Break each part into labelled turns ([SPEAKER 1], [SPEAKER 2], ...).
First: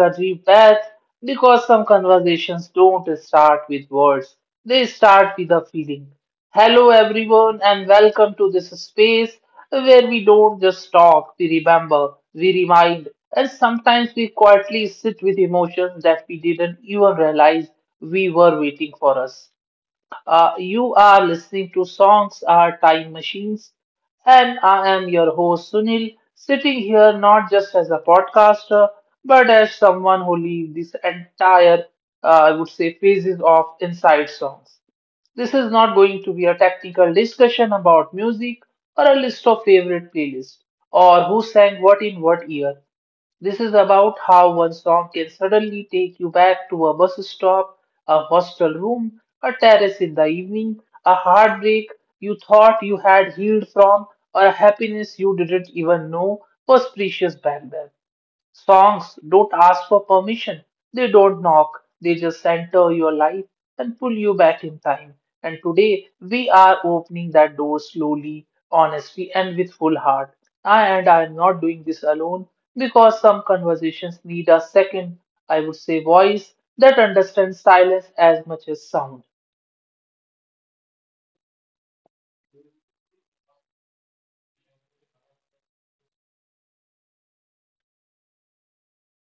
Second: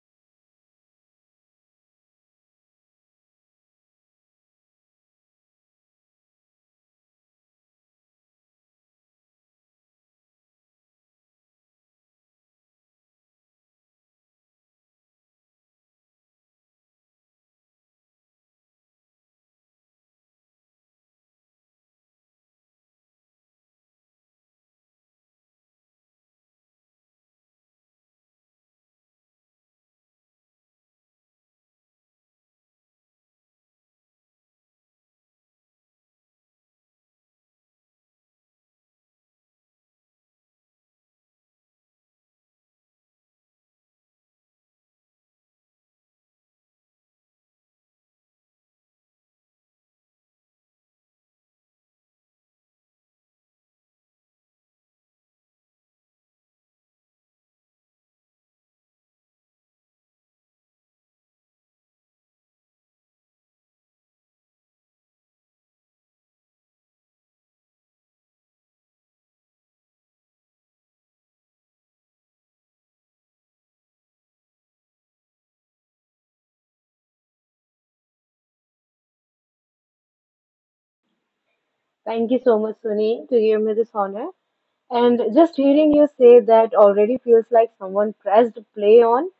[SPEAKER 1] a deep breath because some conversations don't start with words, they start with a feeling. Hello, everyone, and welcome to this space where we don't just talk, we remember, we remind, and sometimes we quietly sit with emotions that we didn't even realize we were waiting for us. You are listening to Songs Are Time Machines, and I am your host Sunil, sitting here not just as a podcaster, but as someone who lived this entire, I would say, phases of Inside Songs. This is not going to be a technical discussion about music or a list of favorite playlists or who sang what in what year. This is about how one song can suddenly take you back to a bus stop, a hostel room, a terrace in the evening, a heartbreak you thought you had healed from, or a happiness you didn't even know was precious back then. Songs don't ask for permission. They don't knock. They just enter your life and pull you back in time. And today we are opening that door slowly, honestly, and with full heart. I am not doing this alone because some conversations need a second, I would say, voice that understands silence as much as sound.
[SPEAKER 2] Thank you so much, Sunny, to give me this honor. And just hearing you say that already feels like someone pressed play on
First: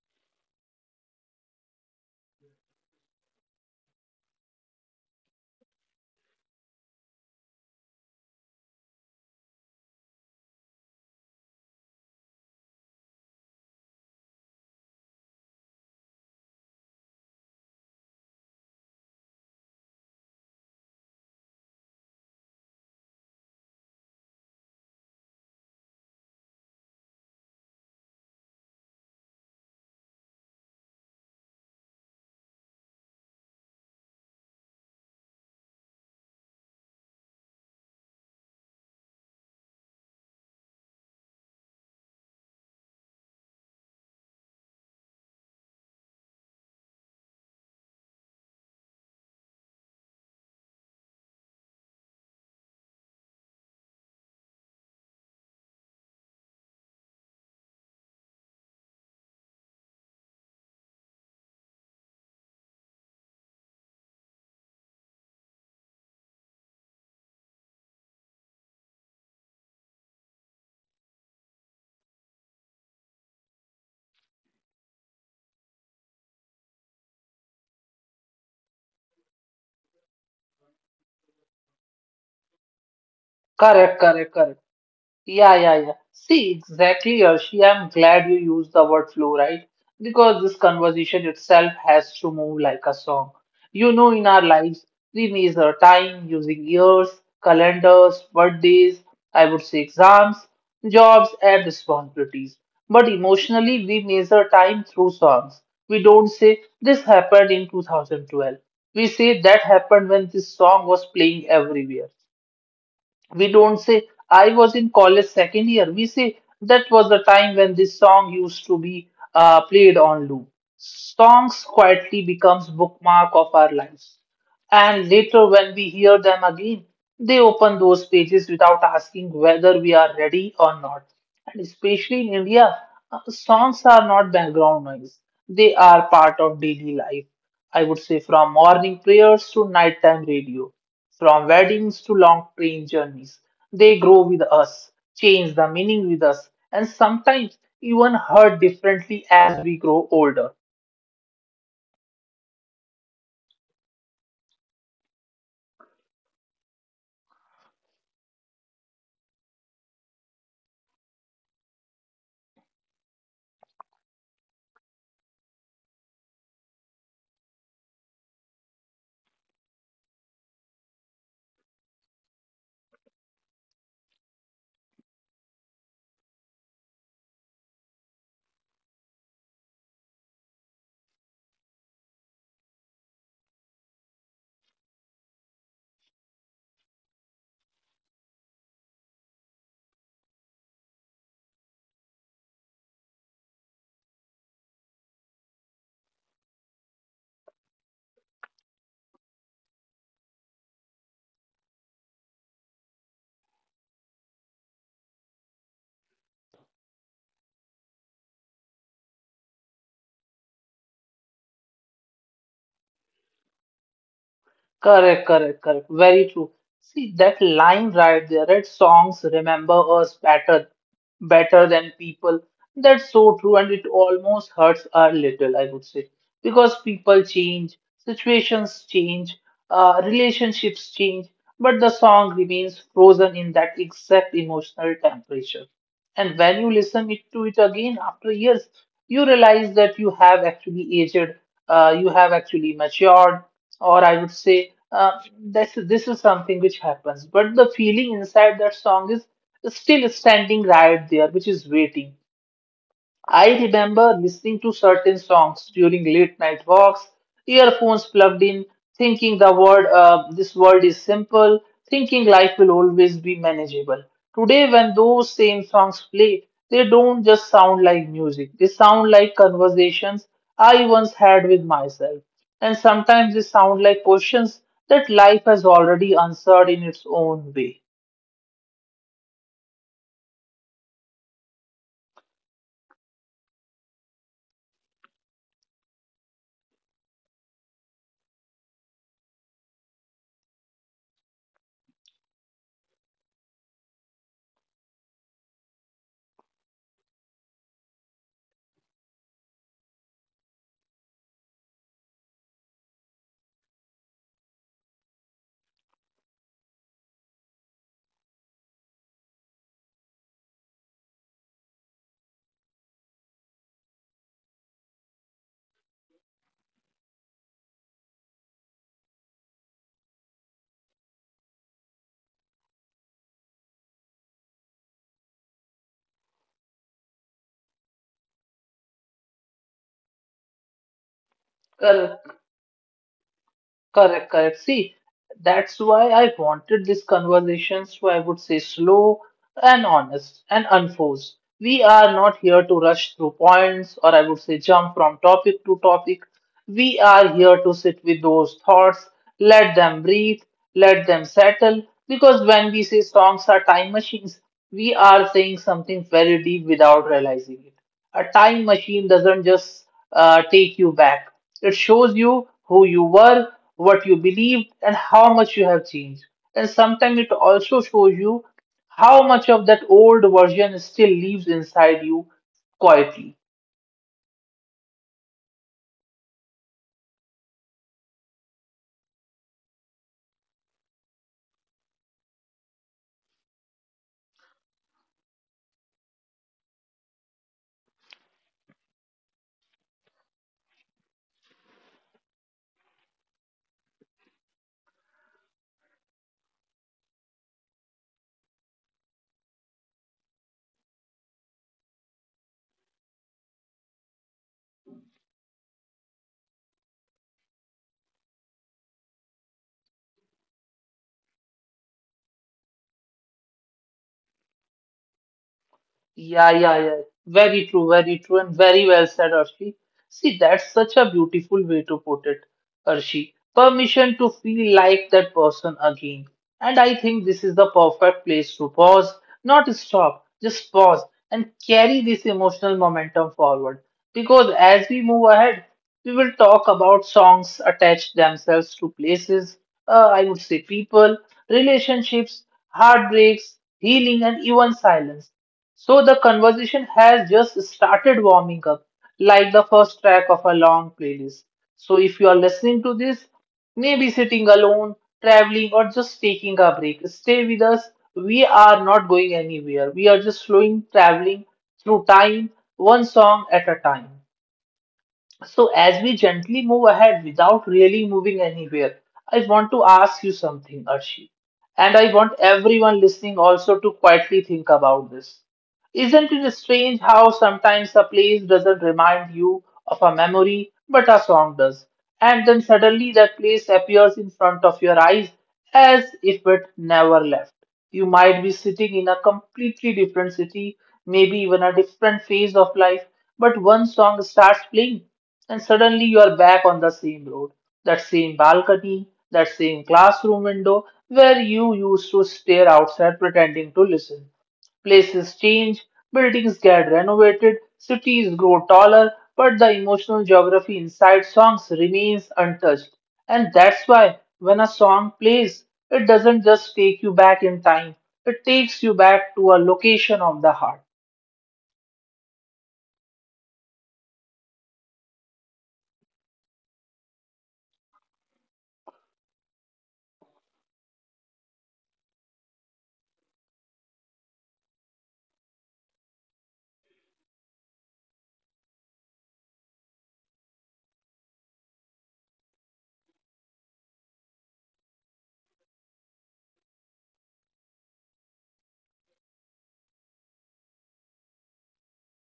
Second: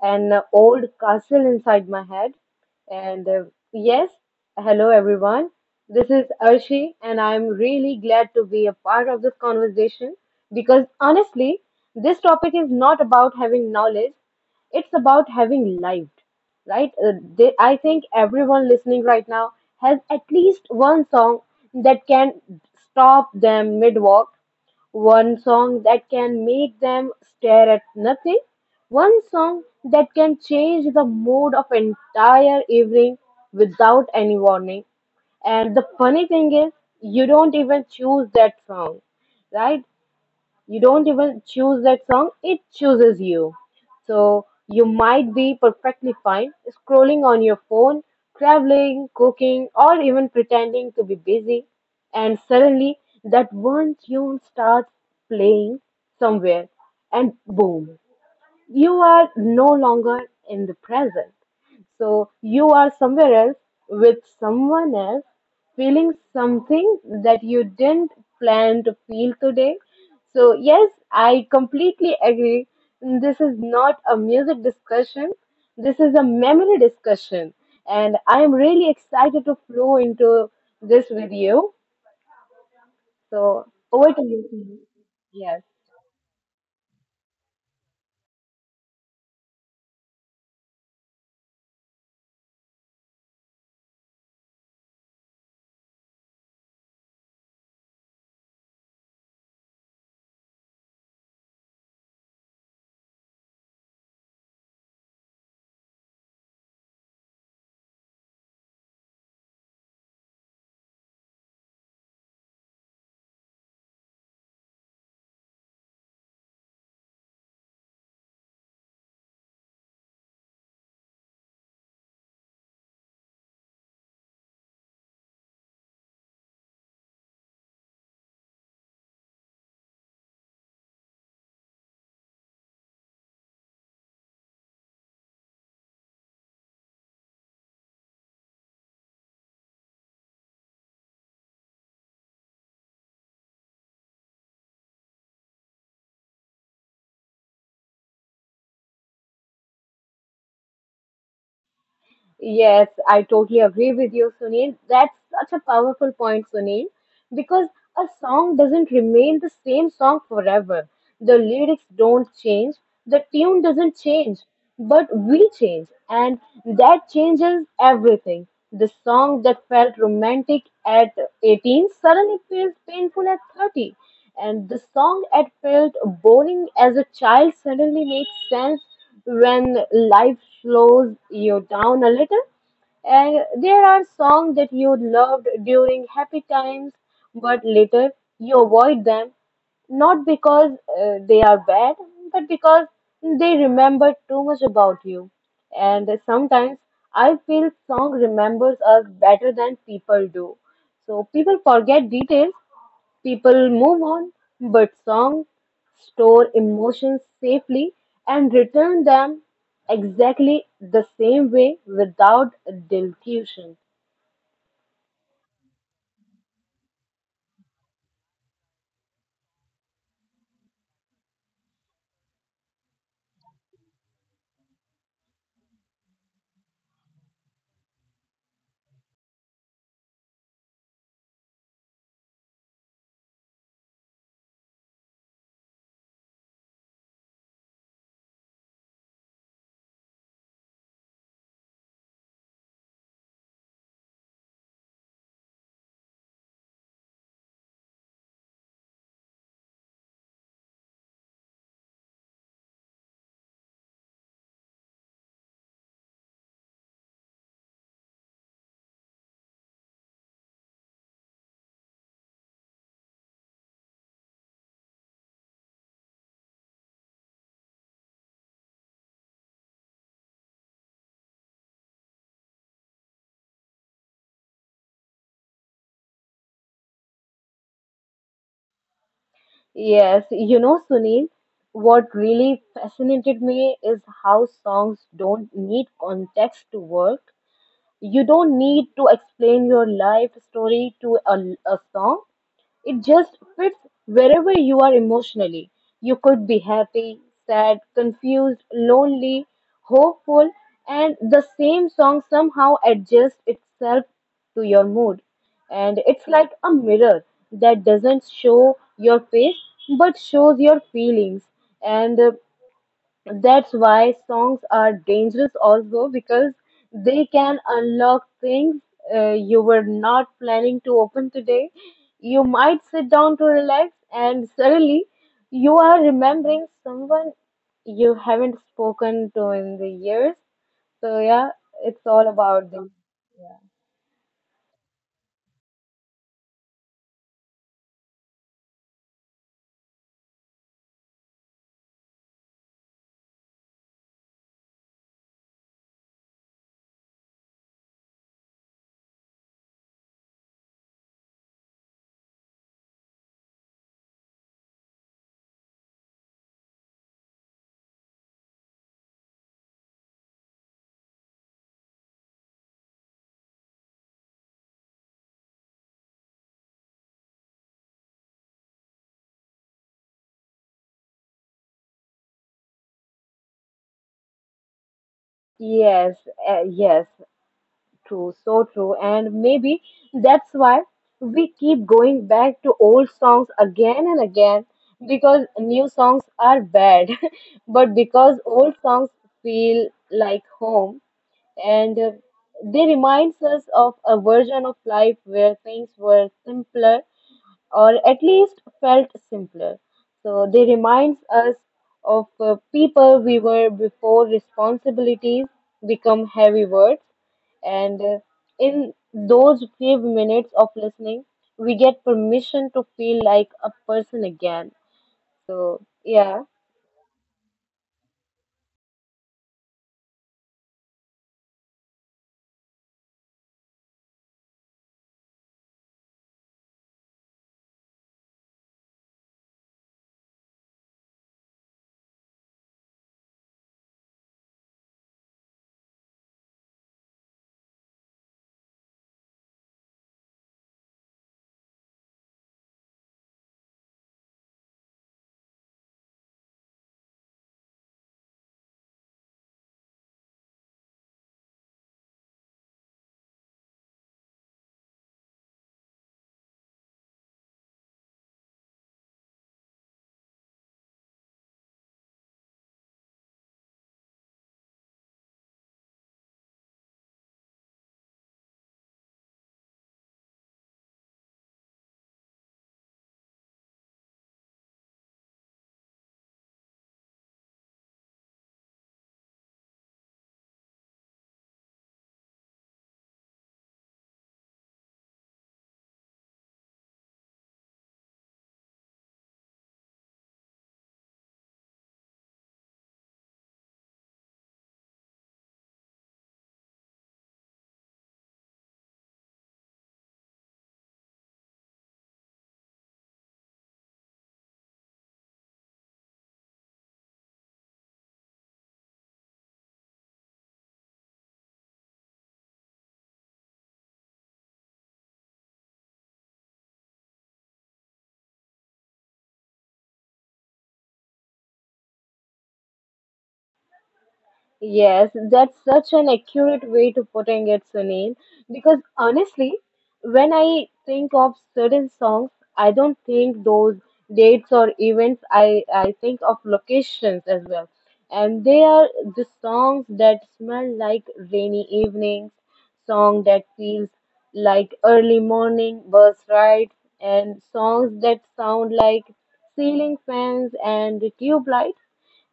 [SPEAKER 2] an old castle inside my head. And uh, yes, Hello everyone. This is Arshi, and I'm really glad to be a part of this conversation because honestly, this topic is not about having knowledge, it's about having lived, right? I think everyone listening right now has at least one song that can stop them mid walk, one song that can make them stare at nothing, one song that can change the mood of entire evening without any warning. And the funny thing is, you don't even choose that song, right? You don't even choose that song, it chooses you. So you might be perfectly fine scrolling on your phone, traveling, cooking, or even pretending to be busy, and suddenly that one tune starts playing somewhere, and boom, you are no longer in the present. So you are somewhere else with someone else, feeling something that you didn't plan to feel today. So, yes, I completely agree. This is not a music discussion, this is a memory discussion. And I am really excited to flow into this with you. So,
[SPEAKER 1] Correct,
[SPEAKER 2] over to
[SPEAKER 1] correct,
[SPEAKER 2] you,
[SPEAKER 1] correct.
[SPEAKER 2] Sneha.
[SPEAKER 1] Yeah,
[SPEAKER 2] Yes.
[SPEAKER 1] yeah, yeah. See, exactly, Arshi. I'm glad you used the word flow, right? Because this conversation itself has to move like a song. You know, in our lives, we measure time using years, calendars, birthdays, I would say exams, jobs, and responsibilities. But emotionally, we measure time through songs. We don't say, this happened in 2012. We say that happened when this song was playing everywhere. We don't say, I was in college second year. We say, that was the time when this song used to be played on loop. Songs quietly becomes bookmark of our lives. And later when we hear them again, they open those pages without asking whether we are ready or not. And especially in India, songs are not background noise. They are part of daily life. I would say from morning prayers to nighttime radio, from weddings to long train journeys. They grow with us, change the meaning with us, and sometimes even hurt differently as we grow older.
[SPEAKER 2] Yes, I totally agree with you, Sunil. That's such a powerful point, Sunil, because a song doesn't remain the same song forever. The lyrics don't change, the tune doesn't change, but we change, and that changes everything. The song that felt romantic at 18 suddenly feels painful at 30. And the song that felt boring as a child suddenly makes sense when life slows you down a little. And there are songs that you loved during happy times, but later you avoid them, not because they are bad, but because they remember too much about you. And sometimes I feel song remembers us better than people do. So people forget details, people move on, but songs store emotions safely and return them exactly the same way without dilution.
[SPEAKER 1] Correct, correct, correct. Very true. See that line right there, that songs remember us better than people. That's so true, and it almost hurts a little, I would say, because people change, situations change, relationships change, but the song remains frozen in that exact emotional temperature. And when you listen it to it again after years, you realize that you have actually aged, you have actually matured, or I would say this is something which happens. But the feeling inside that song is still standing right there, which is waiting. I remember listening to certain songs during late night walks, earphones plugged in, thinking the word this world is simple, thinking life will always be manageable. Today, when those same songs play, they don't just sound like music, they sound like conversations I once had with myself. And sometimes they sound like questions that life has already answered in its own way.
[SPEAKER 2] Yes, you know, Sunil, what really fascinated me is how songs don't need context to work. You don't need to explain your life story to a song. It just fits wherever you are emotionally. You could be happy, sad, confused, lonely, hopeful, and the same song somehow adjusts itself to your mood. And it's like a mirror that doesn't show your face but shows your feelings. And that's why songs are dangerous also, because they can unlock things you were not planning to open today. You might sit down to relax and suddenly you are remembering someone you haven't spoken to in the years. So yeah,
[SPEAKER 1] Well,
[SPEAKER 2] it's all about this.
[SPEAKER 1] Correct, correct. See, that's why I wanted this conversation. So I would say slow, and honest and unforced. We are not here to rush through points or I would say jump from topic to topic. We are here to sit with those thoughts, let them breathe, let them settle. Because when we say songs are time machines, we are saying something very deep without realizing it. A time machine doesn't just take you back, it shows you who you were, what you believed, and how much you have changed. And sometimes it also shows you how much of that old version still lives inside you quietly.
[SPEAKER 2] Yes, yes. True, so true. And maybe that's why we keep going back to old songs again and again, because new songs are bad, but because old songs feel like home, and they reminds us of a version of life where things were simpler, or at least felt simpler. So they remind us of people we were before responsibilities become heavy words. And in those few minutes of listening, we get permission to feel like a person again. So, yeah.
[SPEAKER 1] Yeah, yeah, yeah. Very true, and very well said, Arshi. See, that's such a beautiful way to put it, Arshi. Permission to feel like that person again. And I think this is the perfect place to pause, not stop, just pause and carry this emotional momentum forward. Because as we move ahead, we will talk about songs attached themselves to places, I would say people, relationships, heartbreaks, healing, and even silence. So the conversation has just started warming up, like the first track of a long playlist. So if you are listening to this, maybe sitting alone, traveling, or just taking a break, stay with us. We are not going anywhere. We are just flowing, traveling through time, one song at a time. So as we gently move ahead without really moving anywhere, I want to ask you something, Arshi. And I want everyone listening also to quietly think about this. Isn't it strange how sometimes a place doesn't remind you of a memory, but a song does? And then suddenly that place appears in front of your eyes as if it never left. You might be sitting in a completely different city, maybe even a different phase of life, but one song starts playing, and suddenly you are back on the same road, that same balcony, that same classroom window where you used to stare outside pretending to listen. Places change, buildings get renovated, cities grow taller, but the emotional geography inside songs remains untouched. And that's why when a song plays, it doesn't just take you back in time, it takes you back to a location of the heart.
[SPEAKER 2] Yes, that's such an accurate way to putting it, Sunil. Because honestly, when I think of certain songs, I don't think those dates or events. I think of locations as well, and they are the songs that smell like rainy evenings, song that feels like early morning bus rides, and songs that sound like ceiling fans and tube lights.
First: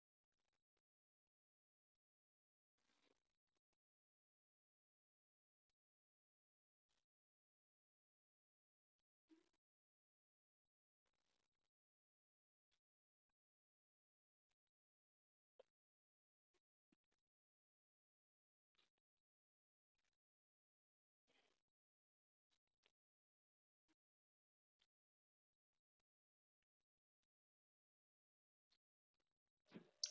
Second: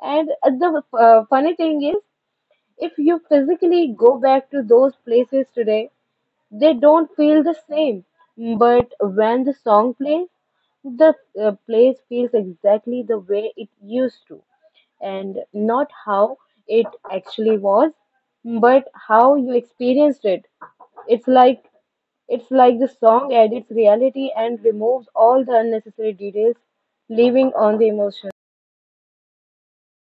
[SPEAKER 2] And the funny thing is, if you physically go back to those places today, they don't feel the same. But when the song plays, the place feels exactly the way it used to, and not how it actually was, but how you experienced it. It's like it's like the song adds reality and removes all the unnecessary details, leaving on the emotion.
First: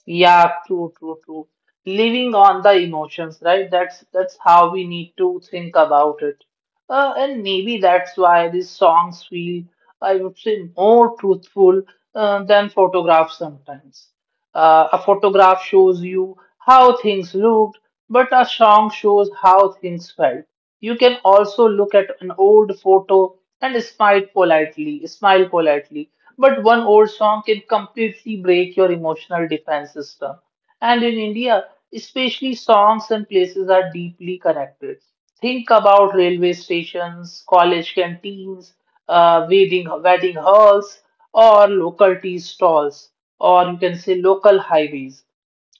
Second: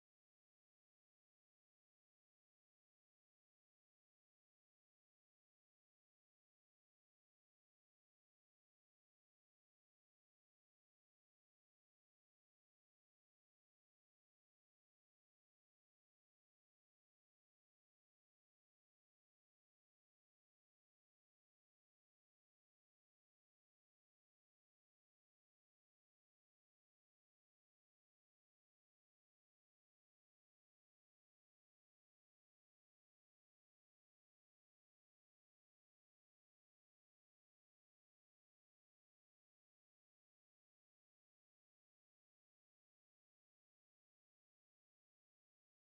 [SPEAKER 1] Yeah, true, true, true. Living on the emotions, right? That's how we need to think about it. And maybe that's why these songs feel, I would say, more truthful than photographs sometimes. A photograph shows you how things looked, but a song shows how things felt. You can also look at an old photo and smile politely, smile politely. But one old song can completely break your emotional defense system. And in India, especially songs and places are deeply connected. Think about railway stations, college canteens, wedding halls, or local tea stalls, or you can say local highways.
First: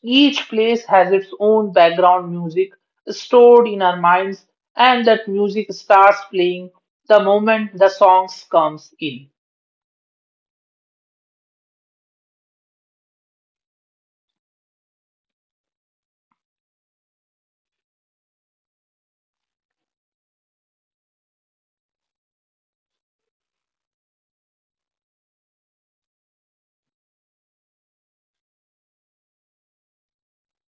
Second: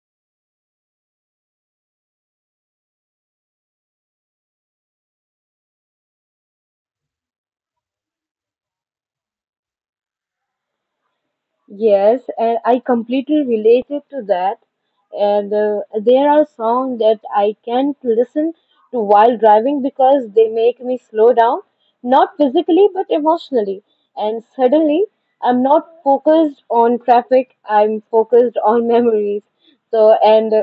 [SPEAKER 1] Each place has its own background music stored in our minds, and that music starts playing the moment the songs comes in.
[SPEAKER 2] Yes, and I completely related to that. And there are songs that I can't listen to while driving because they make me slow down, not physically but emotionally. And suddenly, I'm not focused on traffic, I'm focused on memories. So, and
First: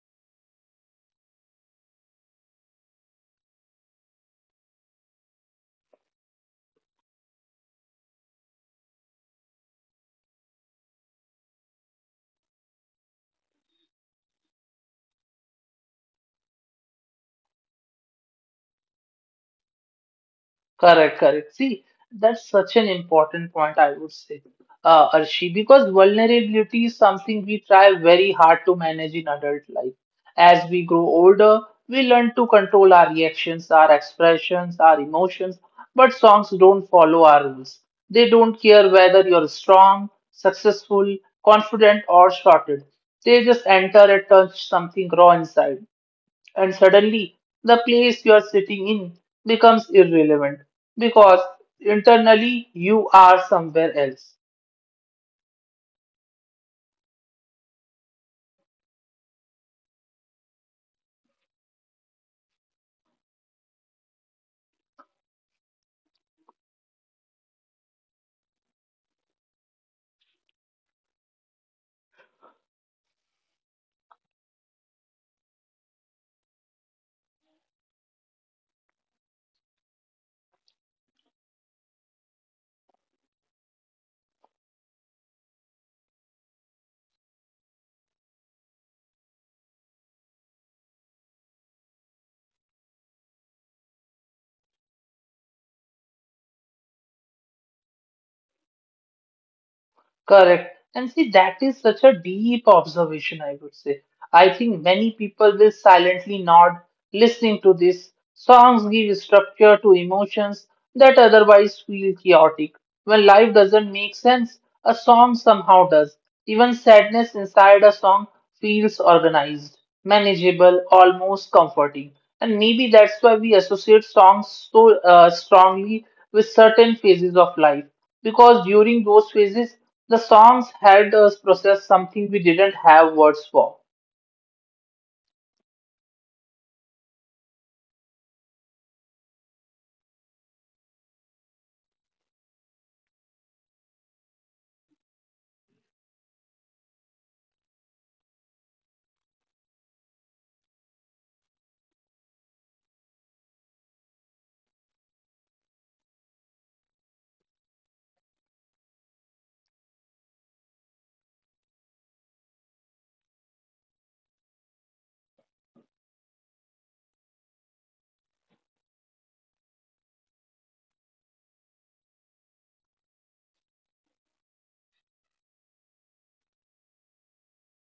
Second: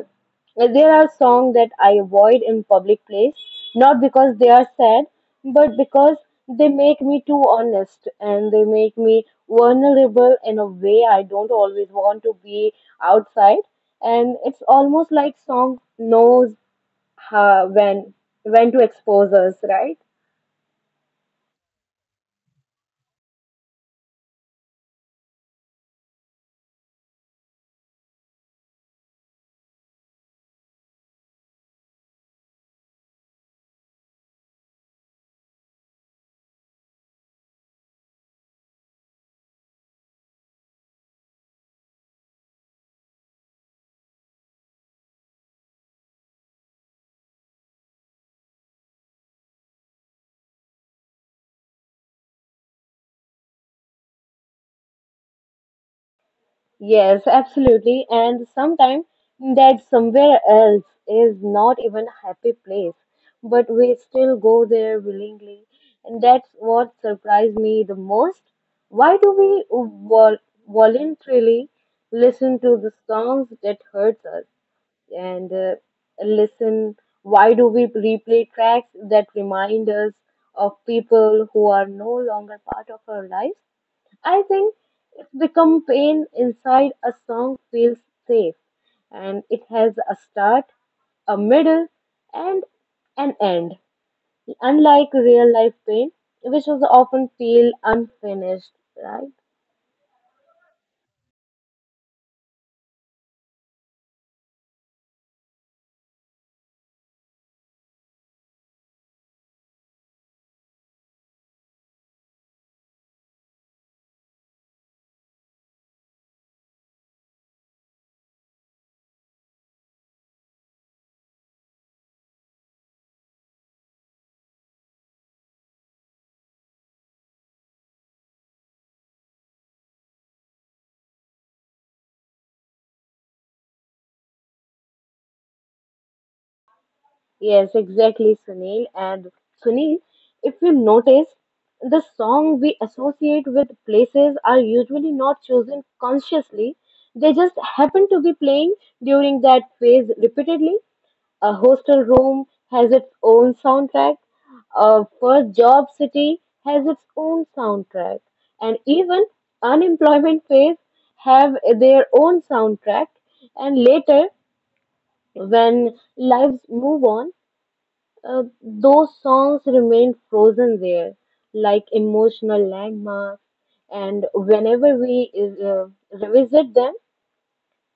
[SPEAKER 2] There are songs that I avoid in public place, not because they are sad, but because they make me too honest, and they make me vulnerable in a way I don't always want to be outside. And it's almost like song knows how, when to expose us, right?
[SPEAKER 1] Correct, correct. See, that's such an important point, I would say, Arshi, because vulnerability is something we try very hard to manage in adult life. As we grow older, we learn to control our reactions, our expressions, our emotions, but songs don't follow our rules. They don't care whether you're strong, successful, confident, or shorted. They just enter and touch something raw inside and suddenly the place you are sitting in becomes irrelevant because internally you are somewhere else.
[SPEAKER 2] Yes, absolutely. And sometimes that somewhere else is not even a happy place, but we still go there willingly. And that's what surprised me the most. Why do we vol- voluntarily listen to the songs that hurts us? And listen why do we replay tracks that remind us of people who are no longer part of our lives? I think if the pain inside a song feels safe, and it has a start, a middle, and an end. Unlike real life pain, which was often feel unfinished, right?
[SPEAKER 1] Correct. And see, that is such a deep observation, I would say. I think many people will silently nod listening to this. Songs give structure to emotions that otherwise feel chaotic. When life doesn't make sense, a song somehow does. Even sadness inside a song feels organized, manageable, almost comforting. And maybe that's why we associate songs so strongly with certain phases of life. Because during those phases, the songs helped us process something we didn't have words for.
[SPEAKER 2] Yes, exactly, Sunil. And Sunil, if you notice, the song we associate with places are usually not chosen consciously. They just happen to be playing during that phase repeatedly. A hostel room has its own soundtrack, a first job city has its own soundtrack, and even unemployment phase have their own soundtrack. And later, when lives move on, those songs remain frozen there, like emotional landmarks. And whenever we revisit them,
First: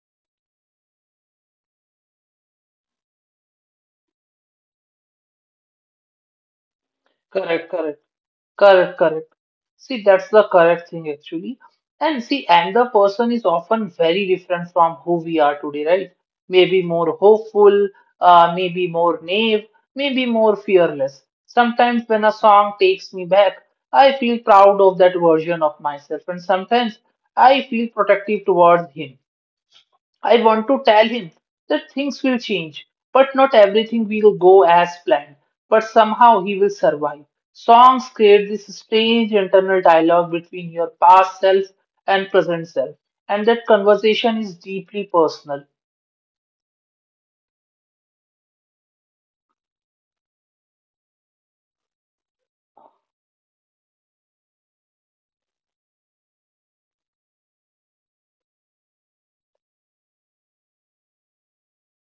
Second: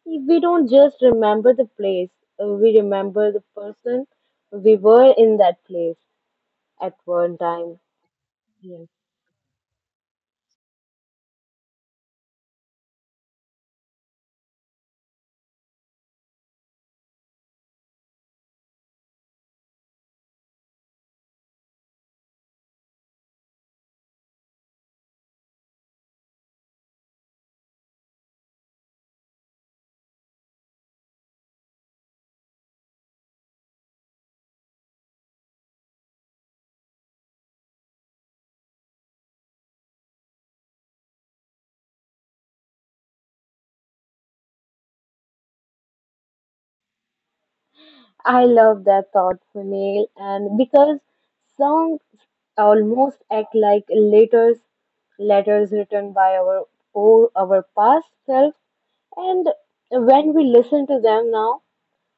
[SPEAKER 2] we don't just remember the place, we remember the person we were in that place at one
[SPEAKER 1] Correct,
[SPEAKER 2] time.
[SPEAKER 1] correct.
[SPEAKER 2] Yes.
[SPEAKER 1] Correct, correct. See, that's the correct thing actually. And see, and the person is often very different from who we are today, right? Maybe more hopeful, maybe more naive, maybe more fearless. Sometimes when a song takes me back, I feel proud of that version of myself, and sometimes I feel protective towards him. I want to tell him that things will change, but not everything will go as planned, but somehow he will survive. Songs create this strange internal dialogue between your past self and present self, and that conversation is deeply personal.
[SPEAKER 2] I love that thought, Sunil, and because songs almost act like letters, letters written by our past self, and when we listen to them now,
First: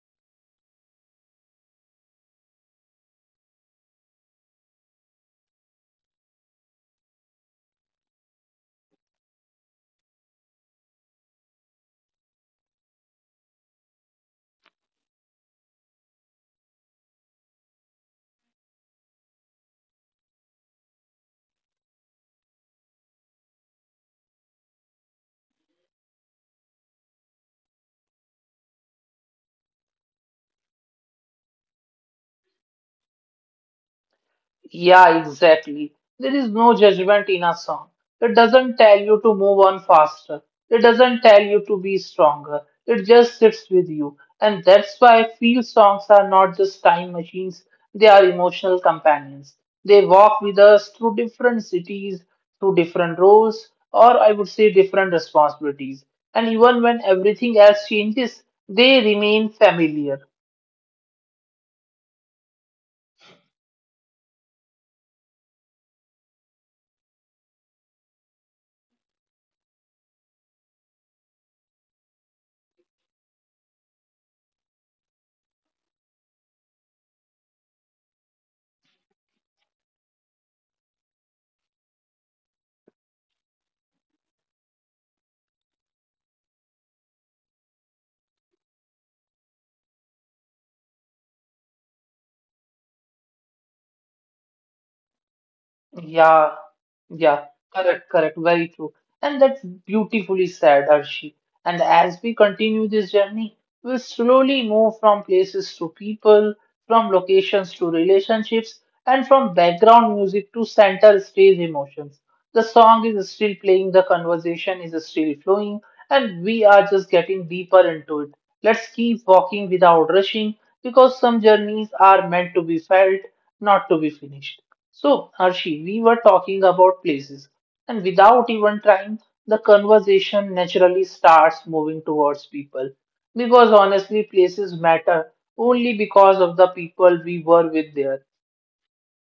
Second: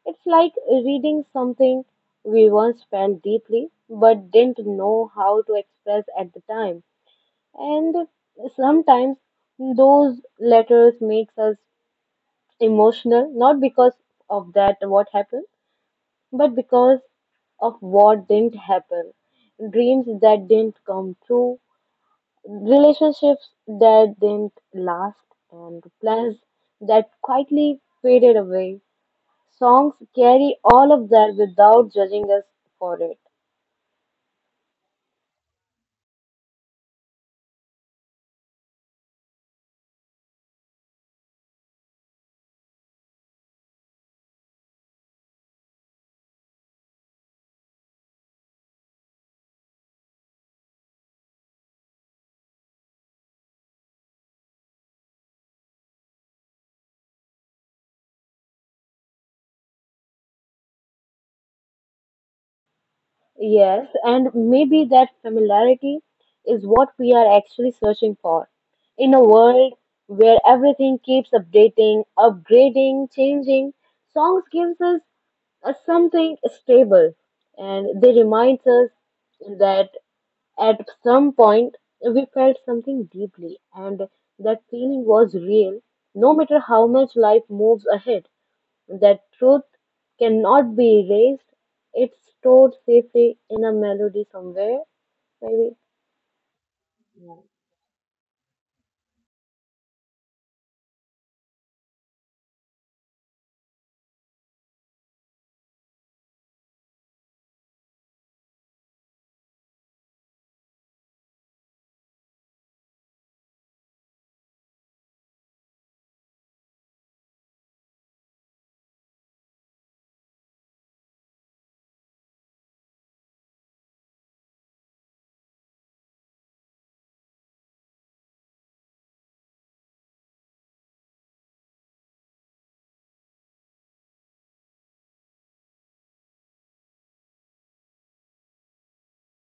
[SPEAKER 2] it's like reading something we once felt deeply but didn't know how to express at the time. And sometimes those letters makes us emotional, not because of that what happened, but because of what didn't happen, dreams that didn't come true, relationships that didn't last, and plans that quietly faded away. Songs carry all of that without judging us for it.
[SPEAKER 1] Yeah, exactly. There is no judgment in a song. It doesn't tell you to move on faster. It doesn't tell you to be stronger. It just sits with you. And that's why I feel songs are not just time machines, they are emotional companions. They walk with us through different cities, through different roles, or I would say different responsibilities. And even when everything else changes, they remain familiar.
[SPEAKER 2] Yes, and maybe that familiarity is what we are actually searching for. In a world where everything keeps updating, upgrading, changing, songs gives us a something stable, and they remind us that at some point we felt something deeply, and that feeling was real. No matter how much life moves ahead, that truth cannot be erased. It's stored safely in a melody somewhere, maybe.
[SPEAKER 1] Yeah, yeah, correct, correct, very true. And that's beautifully said, Arshi. And as we continue this journey, we'll slowly move from places to people, from locations to relationships, and from background music to center stage emotions. The song is still playing, the conversation is still flowing, and we are just getting deeper into it. Let's keep walking without rushing because some journeys are meant to be felt, not to be finished. So, Harshi, we were talking about places, and without even trying, the conversation naturally starts moving towards people. Because honestly, places matter only because of the people we were with there.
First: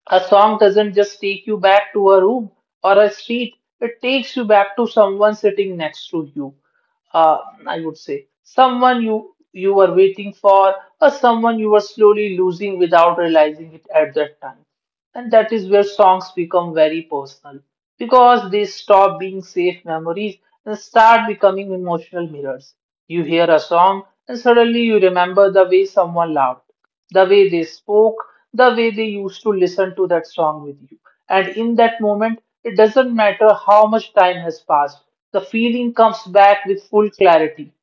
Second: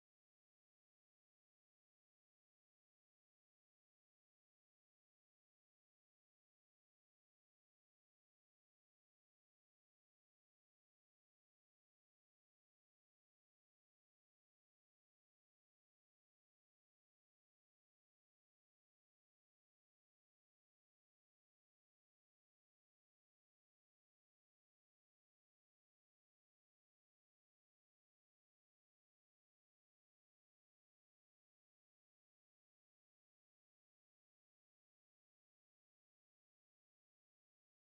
[SPEAKER 1] A song doesn't just take you back to a room or a street, it takes you back to someone sitting next to you. Uh, I would say someone you were waiting for or someone you were slowly losing without realizing it at that time. And that is where songs become very personal because they stop being safe memories and start becoming emotional mirrors. You hear a song and suddenly you remember the way someone laughed, the way they spoke, the way they used to listen to that song with you. And in that moment, it doesn't matter how much time has passed, the feeling comes back with full clarity.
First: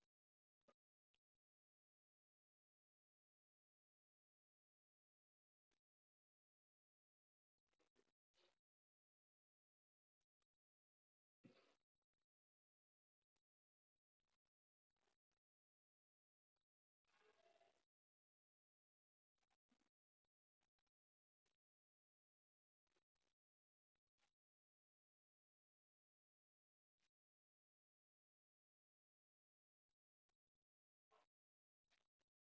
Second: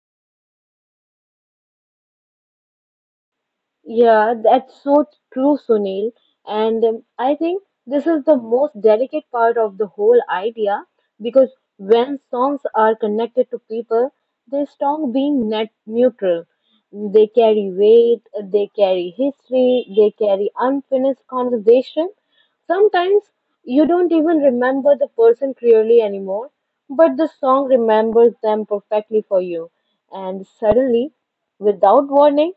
[SPEAKER 2] Yeah, that's so true, Sunil. And I think this is the most delicate part of the whole idea, because when songs are connected to people, they stop being net neutral. They carry weight, they carry history, they carry unfinished conversation. Sometimes you don't even remember the person clearly anymore, but the song remembers them perfectly for you. And suddenly, without warning,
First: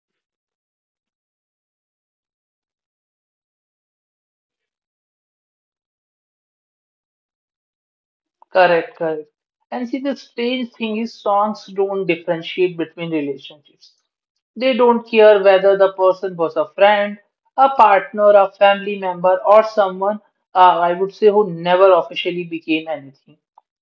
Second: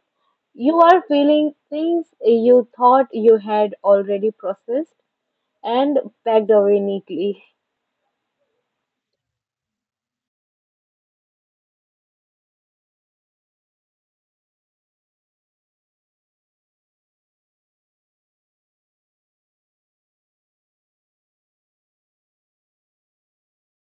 [SPEAKER 2] you are feeling things you thought you had already processed and packed away neatly.
[SPEAKER 1] Correct, correct. And see, the strange thing is, songs don't differentiate between relationships. They don't care whether the person was a friend, a partner, a family member, or someone, I would say, who never officially became anything.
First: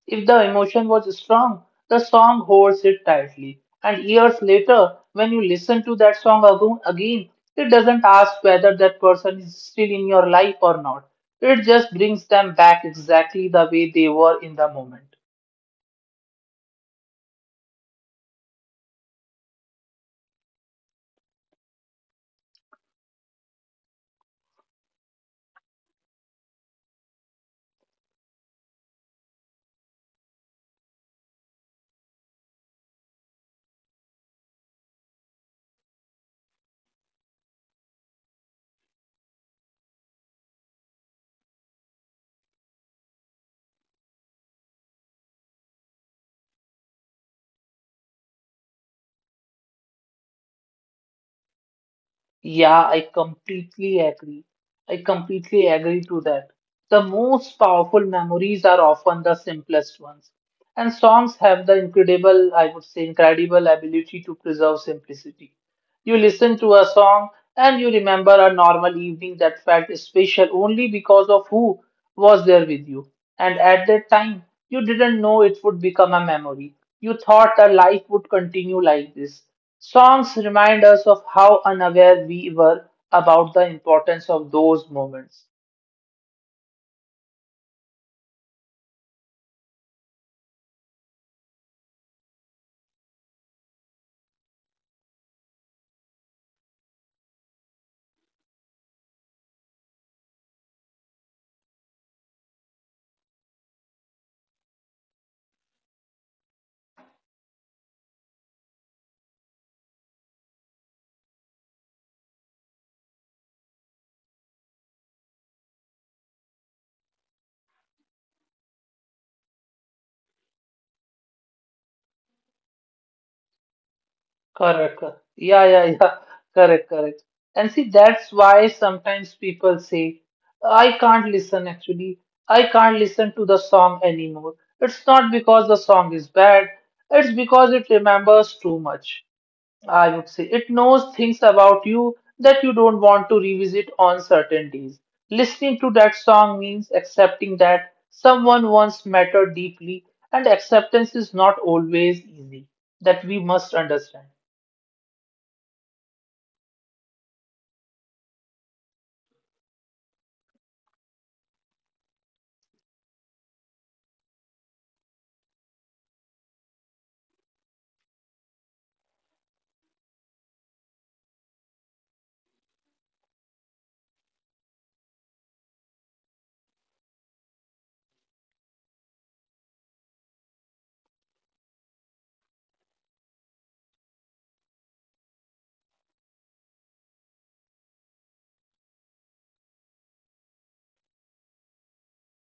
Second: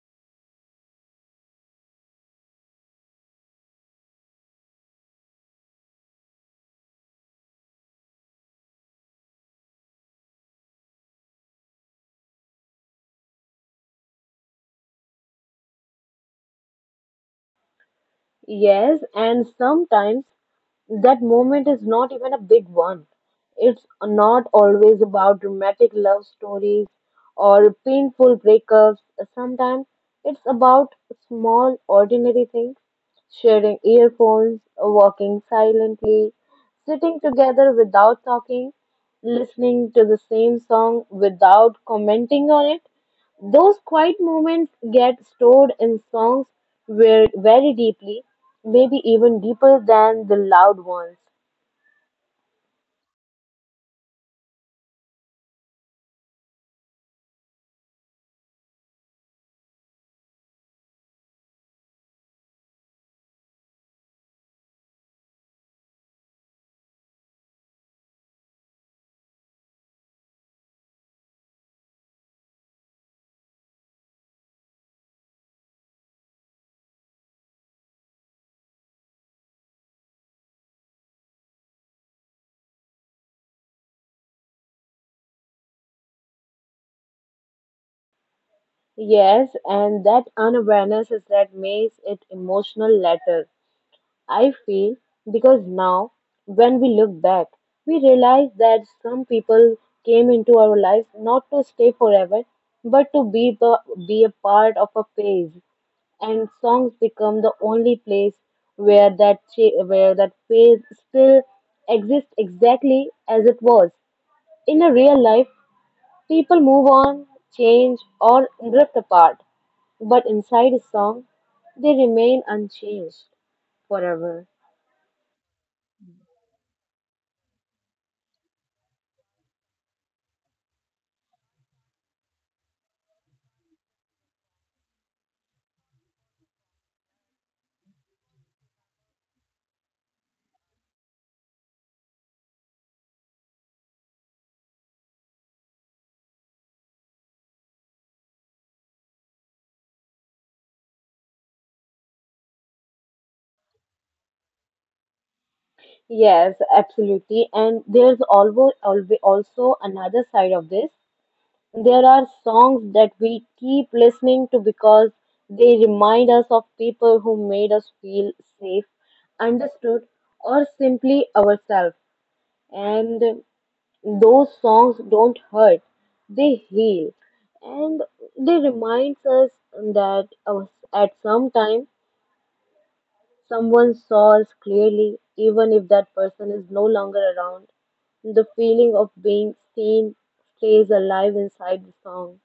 [SPEAKER 1] If the emotion was strong, the song holds it tightly. And years later, when you listen to that song again, it doesn't ask whether that person is still in your life or not. It just brings them back exactly the way they were in the moment.
[SPEAKER 2] Yes, and sometimes that moment is not even a big one. It's not always about dramatic love stories or painful breakups. Sometimes it's about small, ordinary things. Sharing earphones, walking silently, sitting together without talking, listening to the same song without commenting on it. Those quiet moments get stored in songs very, very deeply, maybe even deeper than the loud ones.
[SPEAKER 1] Yeah, I completely agree. I completely agree to that. The most powerful memories are often the simplest ones. And songs have the incredible, I would say, incredible ability to preserve simplicity. You listen to a song and you remember a normal evening that felt special only because of who was there with you. And at that time, you didn't know it would become a memory. You thought a life would continue like this. Songs remind us of how unaware we were about the importance of those moments.
[SPEAKER 2] Yes, and that unawareness is that makes it emotional later. I feel because now, when we look back, we realize that some people came into our lives not to stay forever, but to be a part of a phase, and songs become the only place where where that phase still exists exactly as it was. In a real life, people move on, change, or drift apart, but inside a song, they remain unchanged forever.
[SPEAKER 1] Correct, correct. Yeah, yeah, yeah. Correct, correct. And see, that's why sometimes people say, I can't listen actually. I can't listen to the song anymore. It's not because the song is bad, it's because it remembers too much. I would say it knows things about you that you don't want to revisit on certain days. Listening to that song means accepting that someone once mattered deeply, and acceptance is not always easy. That we must understand.
[SPEAKER 2] Yes, absolutely. And there's always, always also another side of this. There are songs that we keep listening to because they remind us of people who made us feel safe, understood, or simply ourselves. And those songs don't hurt, they heal. And they remind us that at some time someone saw us clearly, even if that person is no longer around. The feeling of being seen stays alive inside the song.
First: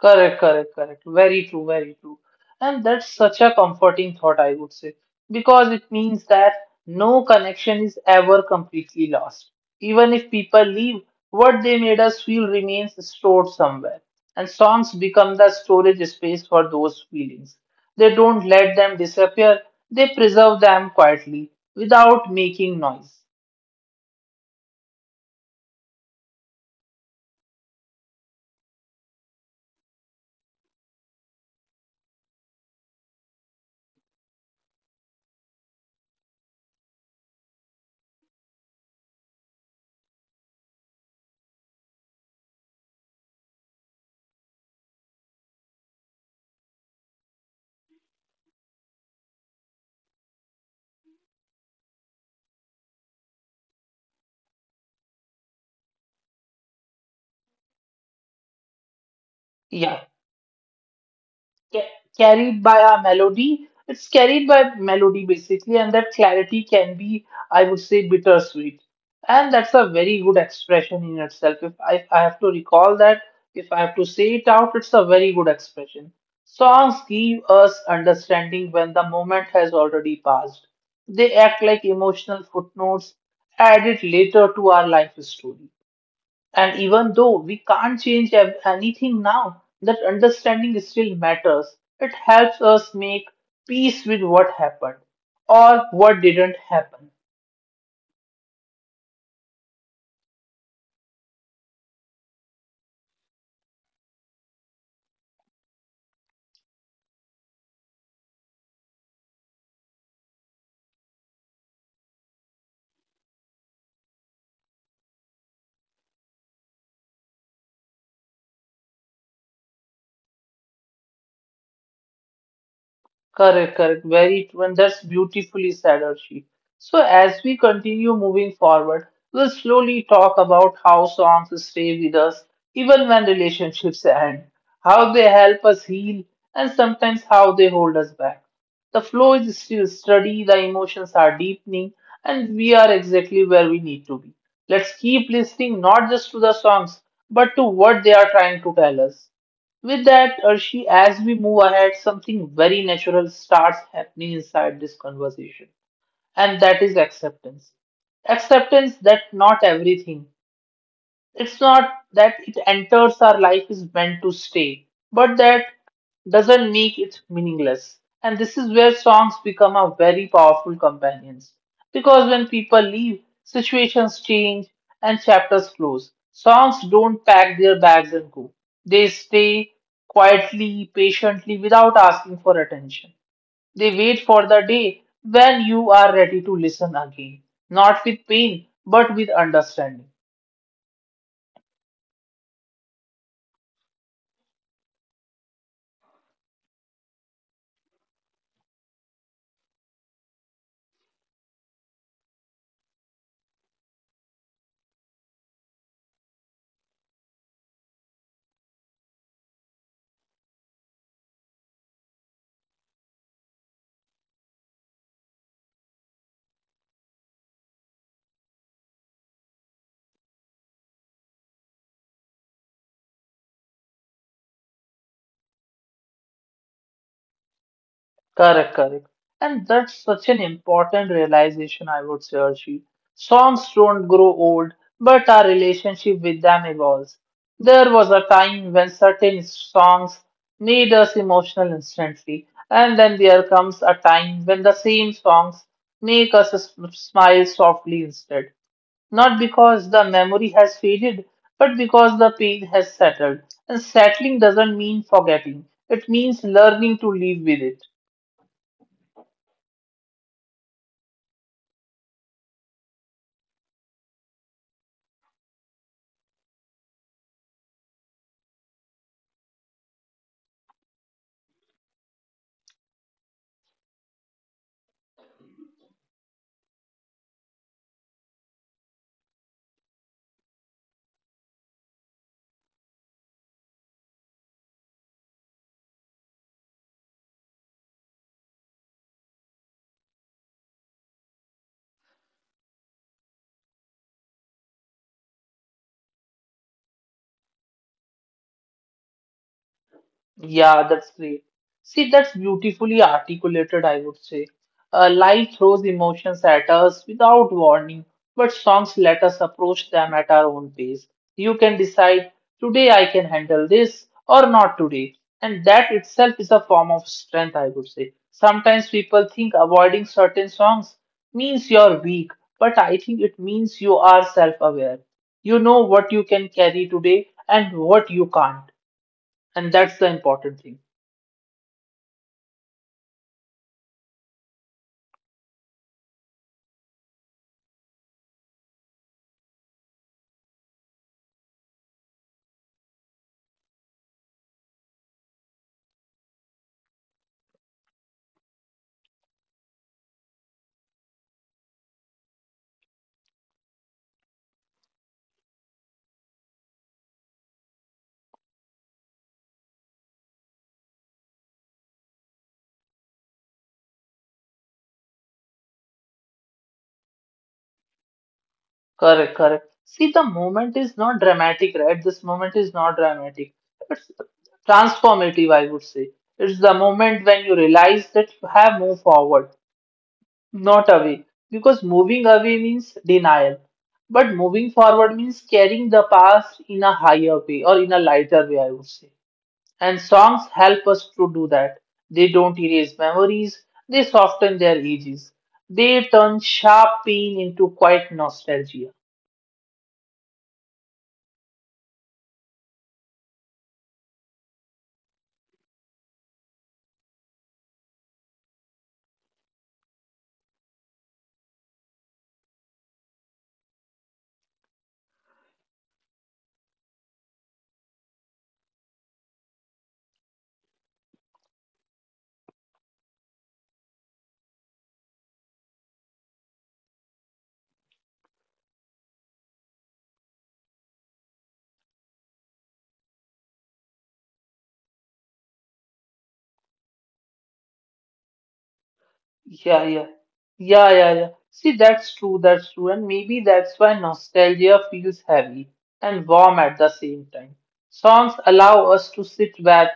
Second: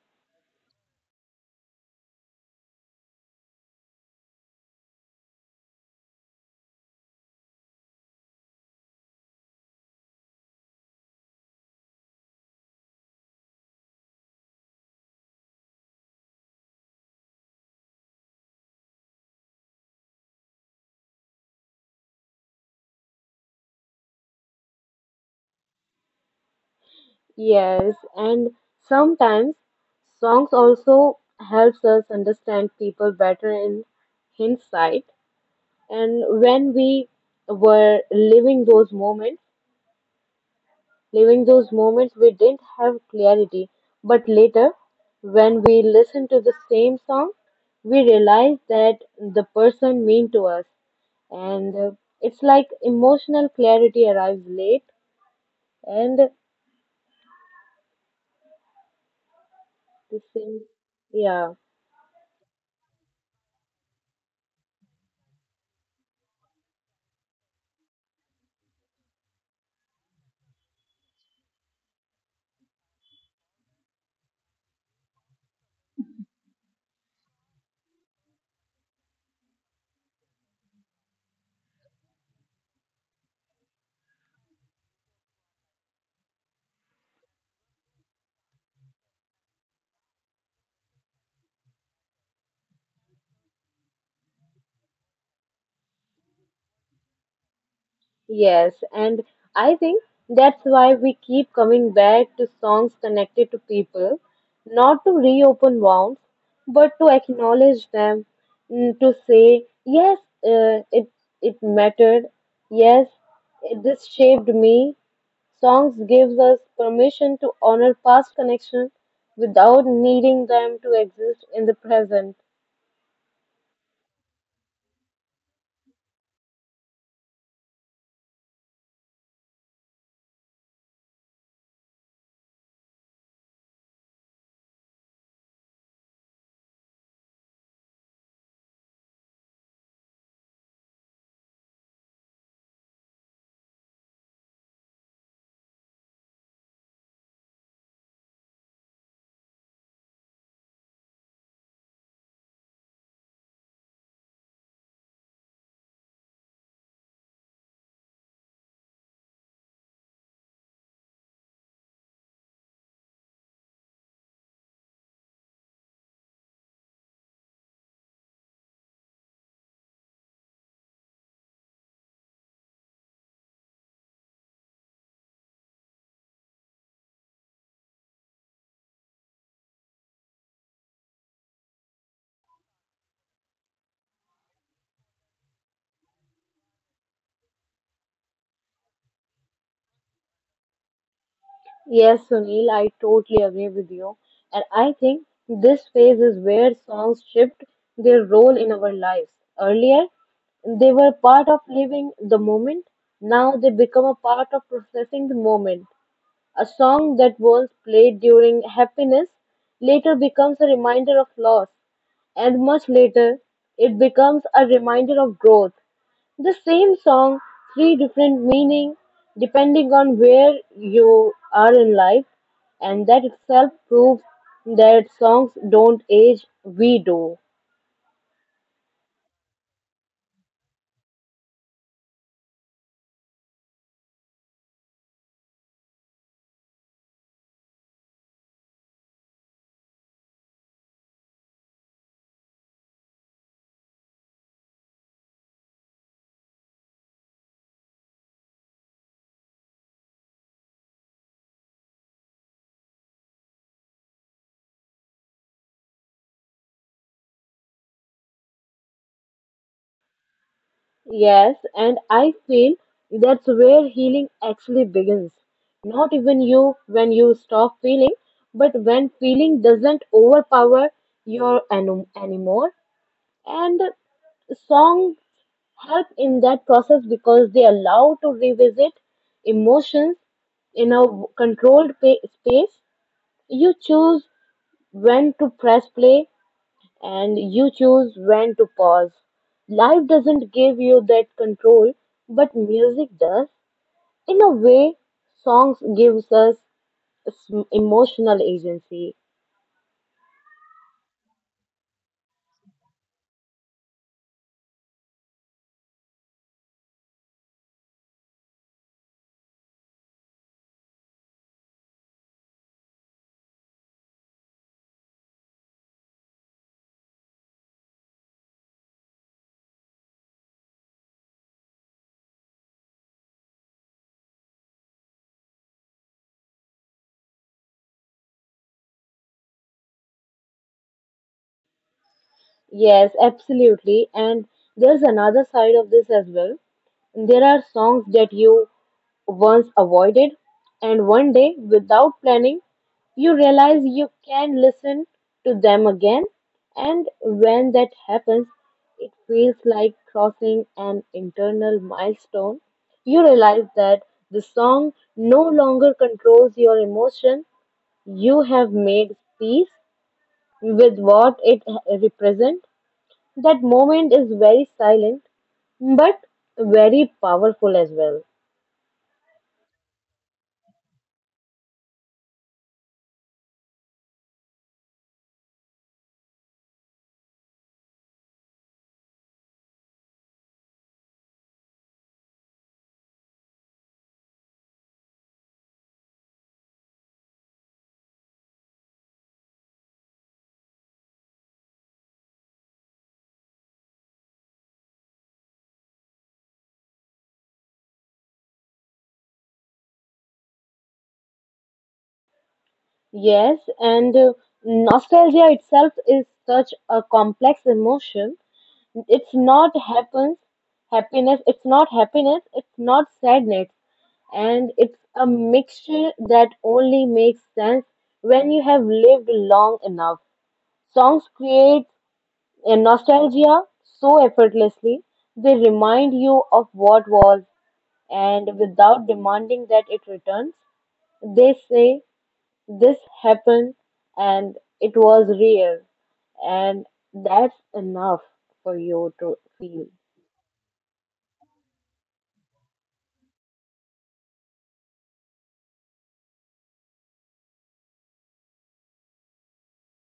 [SPEAKER 1] Correct, correct, correct. Very true, very true. And that's such a comforting thought, I would say, because it means that no connection is ever completely lost. Even if people leave, what they made us feel remains stored somewhere. And songs become the storage space for those feelings. They don't let them disappear, they preserve them quietly without making noise.
[SPEAKER 2] Yes, and sometimes songs also helps us understand people better in hindsight. And when we were living those moments, living those moments we didn't have clarity, but later, when we listen to the same song, we realize that the person mean to us. And it's like emotional clarity arrives late, and the
[SPEAKER 1] Yeah,
[SPEAKER 2] same, yeah.
[SPEAKER 1] ca- carried by a melody. It's carried by melody basically, and that clarity can be, I would say, bittersweet. And that's a very good expression in itself. If I have to recall that, if I have to say it out, it's a very good expression. Songs give us understanding when the moment has already passed. They act like emotional footnotes added later to our life story. And even though we can't anything now, that understanding still matters. It helps us make peace with what happened or what didn't happen.
[SPEAKER 2] Yes, and I think that's why we keep coming back to songs connected to people, not to reopen wounds, but to acknowledge them, mm, to say, yes, uh, it it mattered, yes, it, this shaped me. Songs gives us permission to honor past connection without needing them to exist in the present.
[SPEAKER 1] Correct, correct. Very true. And that's beautifully said, Archie. So, as we continue moving forward, we'll slowly talk about how songs stay with us even when relationships end, how they help us heal, and sometimes how they hold us back. The flow is still steady, the emotions are deepening, and we are exactly where we need to be. Let's keep listening not just to the songs, but to what they are trying to tell us. With that, Arshi, as we move ahead, something very natural starts happening inside this conversation, and that is acceptance. Acceptance that not everything, it's not that it enters our life is meant to stay, but that doesn't make it meaningless. And this is where songs become a very powerful companions. Because when people leave, situations change and chapters close. Songs don't pack their bags and go. They stay quietly, patiently, without asking for attention. They wait for the day when you are ready to listen again, not with pain, but with understanding.
[SPEAKER 2] Yes, Sunil, I totally agree with you. And I think this phase is where songs shift their role in our lives. Earlier, they were part of living the moment. Now they become a part of processing the moment. A song that was played during happiness later becomes a reminder of loss, and much later, it becomes a reminder of growth. The same song, three different meaning depending on where you are in life, and that itself proves that songs don't age, we do.
[SPEAKER 1] Correct, correct. And that's such an important realization, I would say, Archie. Songs don't grow old, but our relationship with them evolves. There was a time when certain songs made us emotional instantly, and then there comes a time when the same songs make us smile softly instead. Not because the memory has faded, but because the pain has settled. And settling doesn't mean forgetting, it means learning to live with it.
[SPEAKER 2] Yes, and I feel that's where healing actually begins. Not even you when you stop feeling, but when feeling doesn't overpower your anymore. And songs help in that process because they allow to revisit emotions in a controlled space. You choose when to press play and you choose when to pause. Life doesn't give you that control, but music does. In a way, songs gives us emotional agency.
[SPEAKER 1] Yeah, that's great. See, that's beautifully articulated, I would say. Life throws emotions at us without warning, but songs let us approach them at our own pace. You can decide, today I can handle this or not today. And that itself is a form of strength, I would say. Sometimes people think avoiding certain songs means you're weak, but I think it means you are self-aware. You know what you can carry today and what you can't, and that's the important thing.
[SPEAKER 2] Yes, absolutely. And there's another side of this as well. There are songs that you once avoided, and one day, without planning, you realize you can listen to them again. And when that happens, it feels like crossing an internal milestone. You realize that the song no longer controls your emotion. You have made peace with what it represents that moment is very silent, but very powerful as well.
[SPEAKER 1] Correct, correct. See, the moment is not dramatic, right? This moment is not dramatic. It's transformative, I would say. It's the moment when you realize that you have moved forward, not away. Because moving away means denial. But moving forward means carrying the past in a higher way or in a lighter way, I would say. And songs help us to do that. They don't erase memories, they soften their ages. They turn sharp pain into quiet nostalgia.
[SPEAKER 2] Yes, and nostalgia itself is such a complex emotion. It's not happens, happiness, it's not sadness, and it's a mixture that only makes sense when you have lived long enough. Songs create In nostalgia, so effortlessly, they remind you of what was, and without demanding that it returns, they say this happened and it was real, and that's enough for you to
[SPEAKER 1] Yeah,
[SPEAKER 2] feel.
[SPEAKER 1] yeah, yeah, yeah, yeah. See, that's true, and maybe that's why nostalgia feels heavy and warm at the same time. Songs allow us to sit back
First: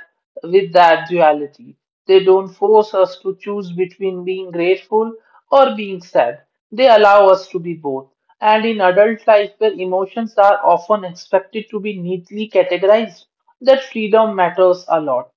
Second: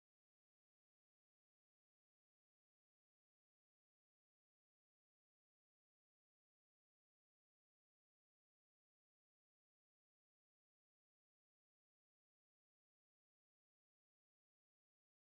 [SPEAKER 1] with that duality. They don't force us to choose between being grateful or being sad. They allow us to be both. And in adult life, where emotions are often expected to be neatly categorized, that freedom matters a lot.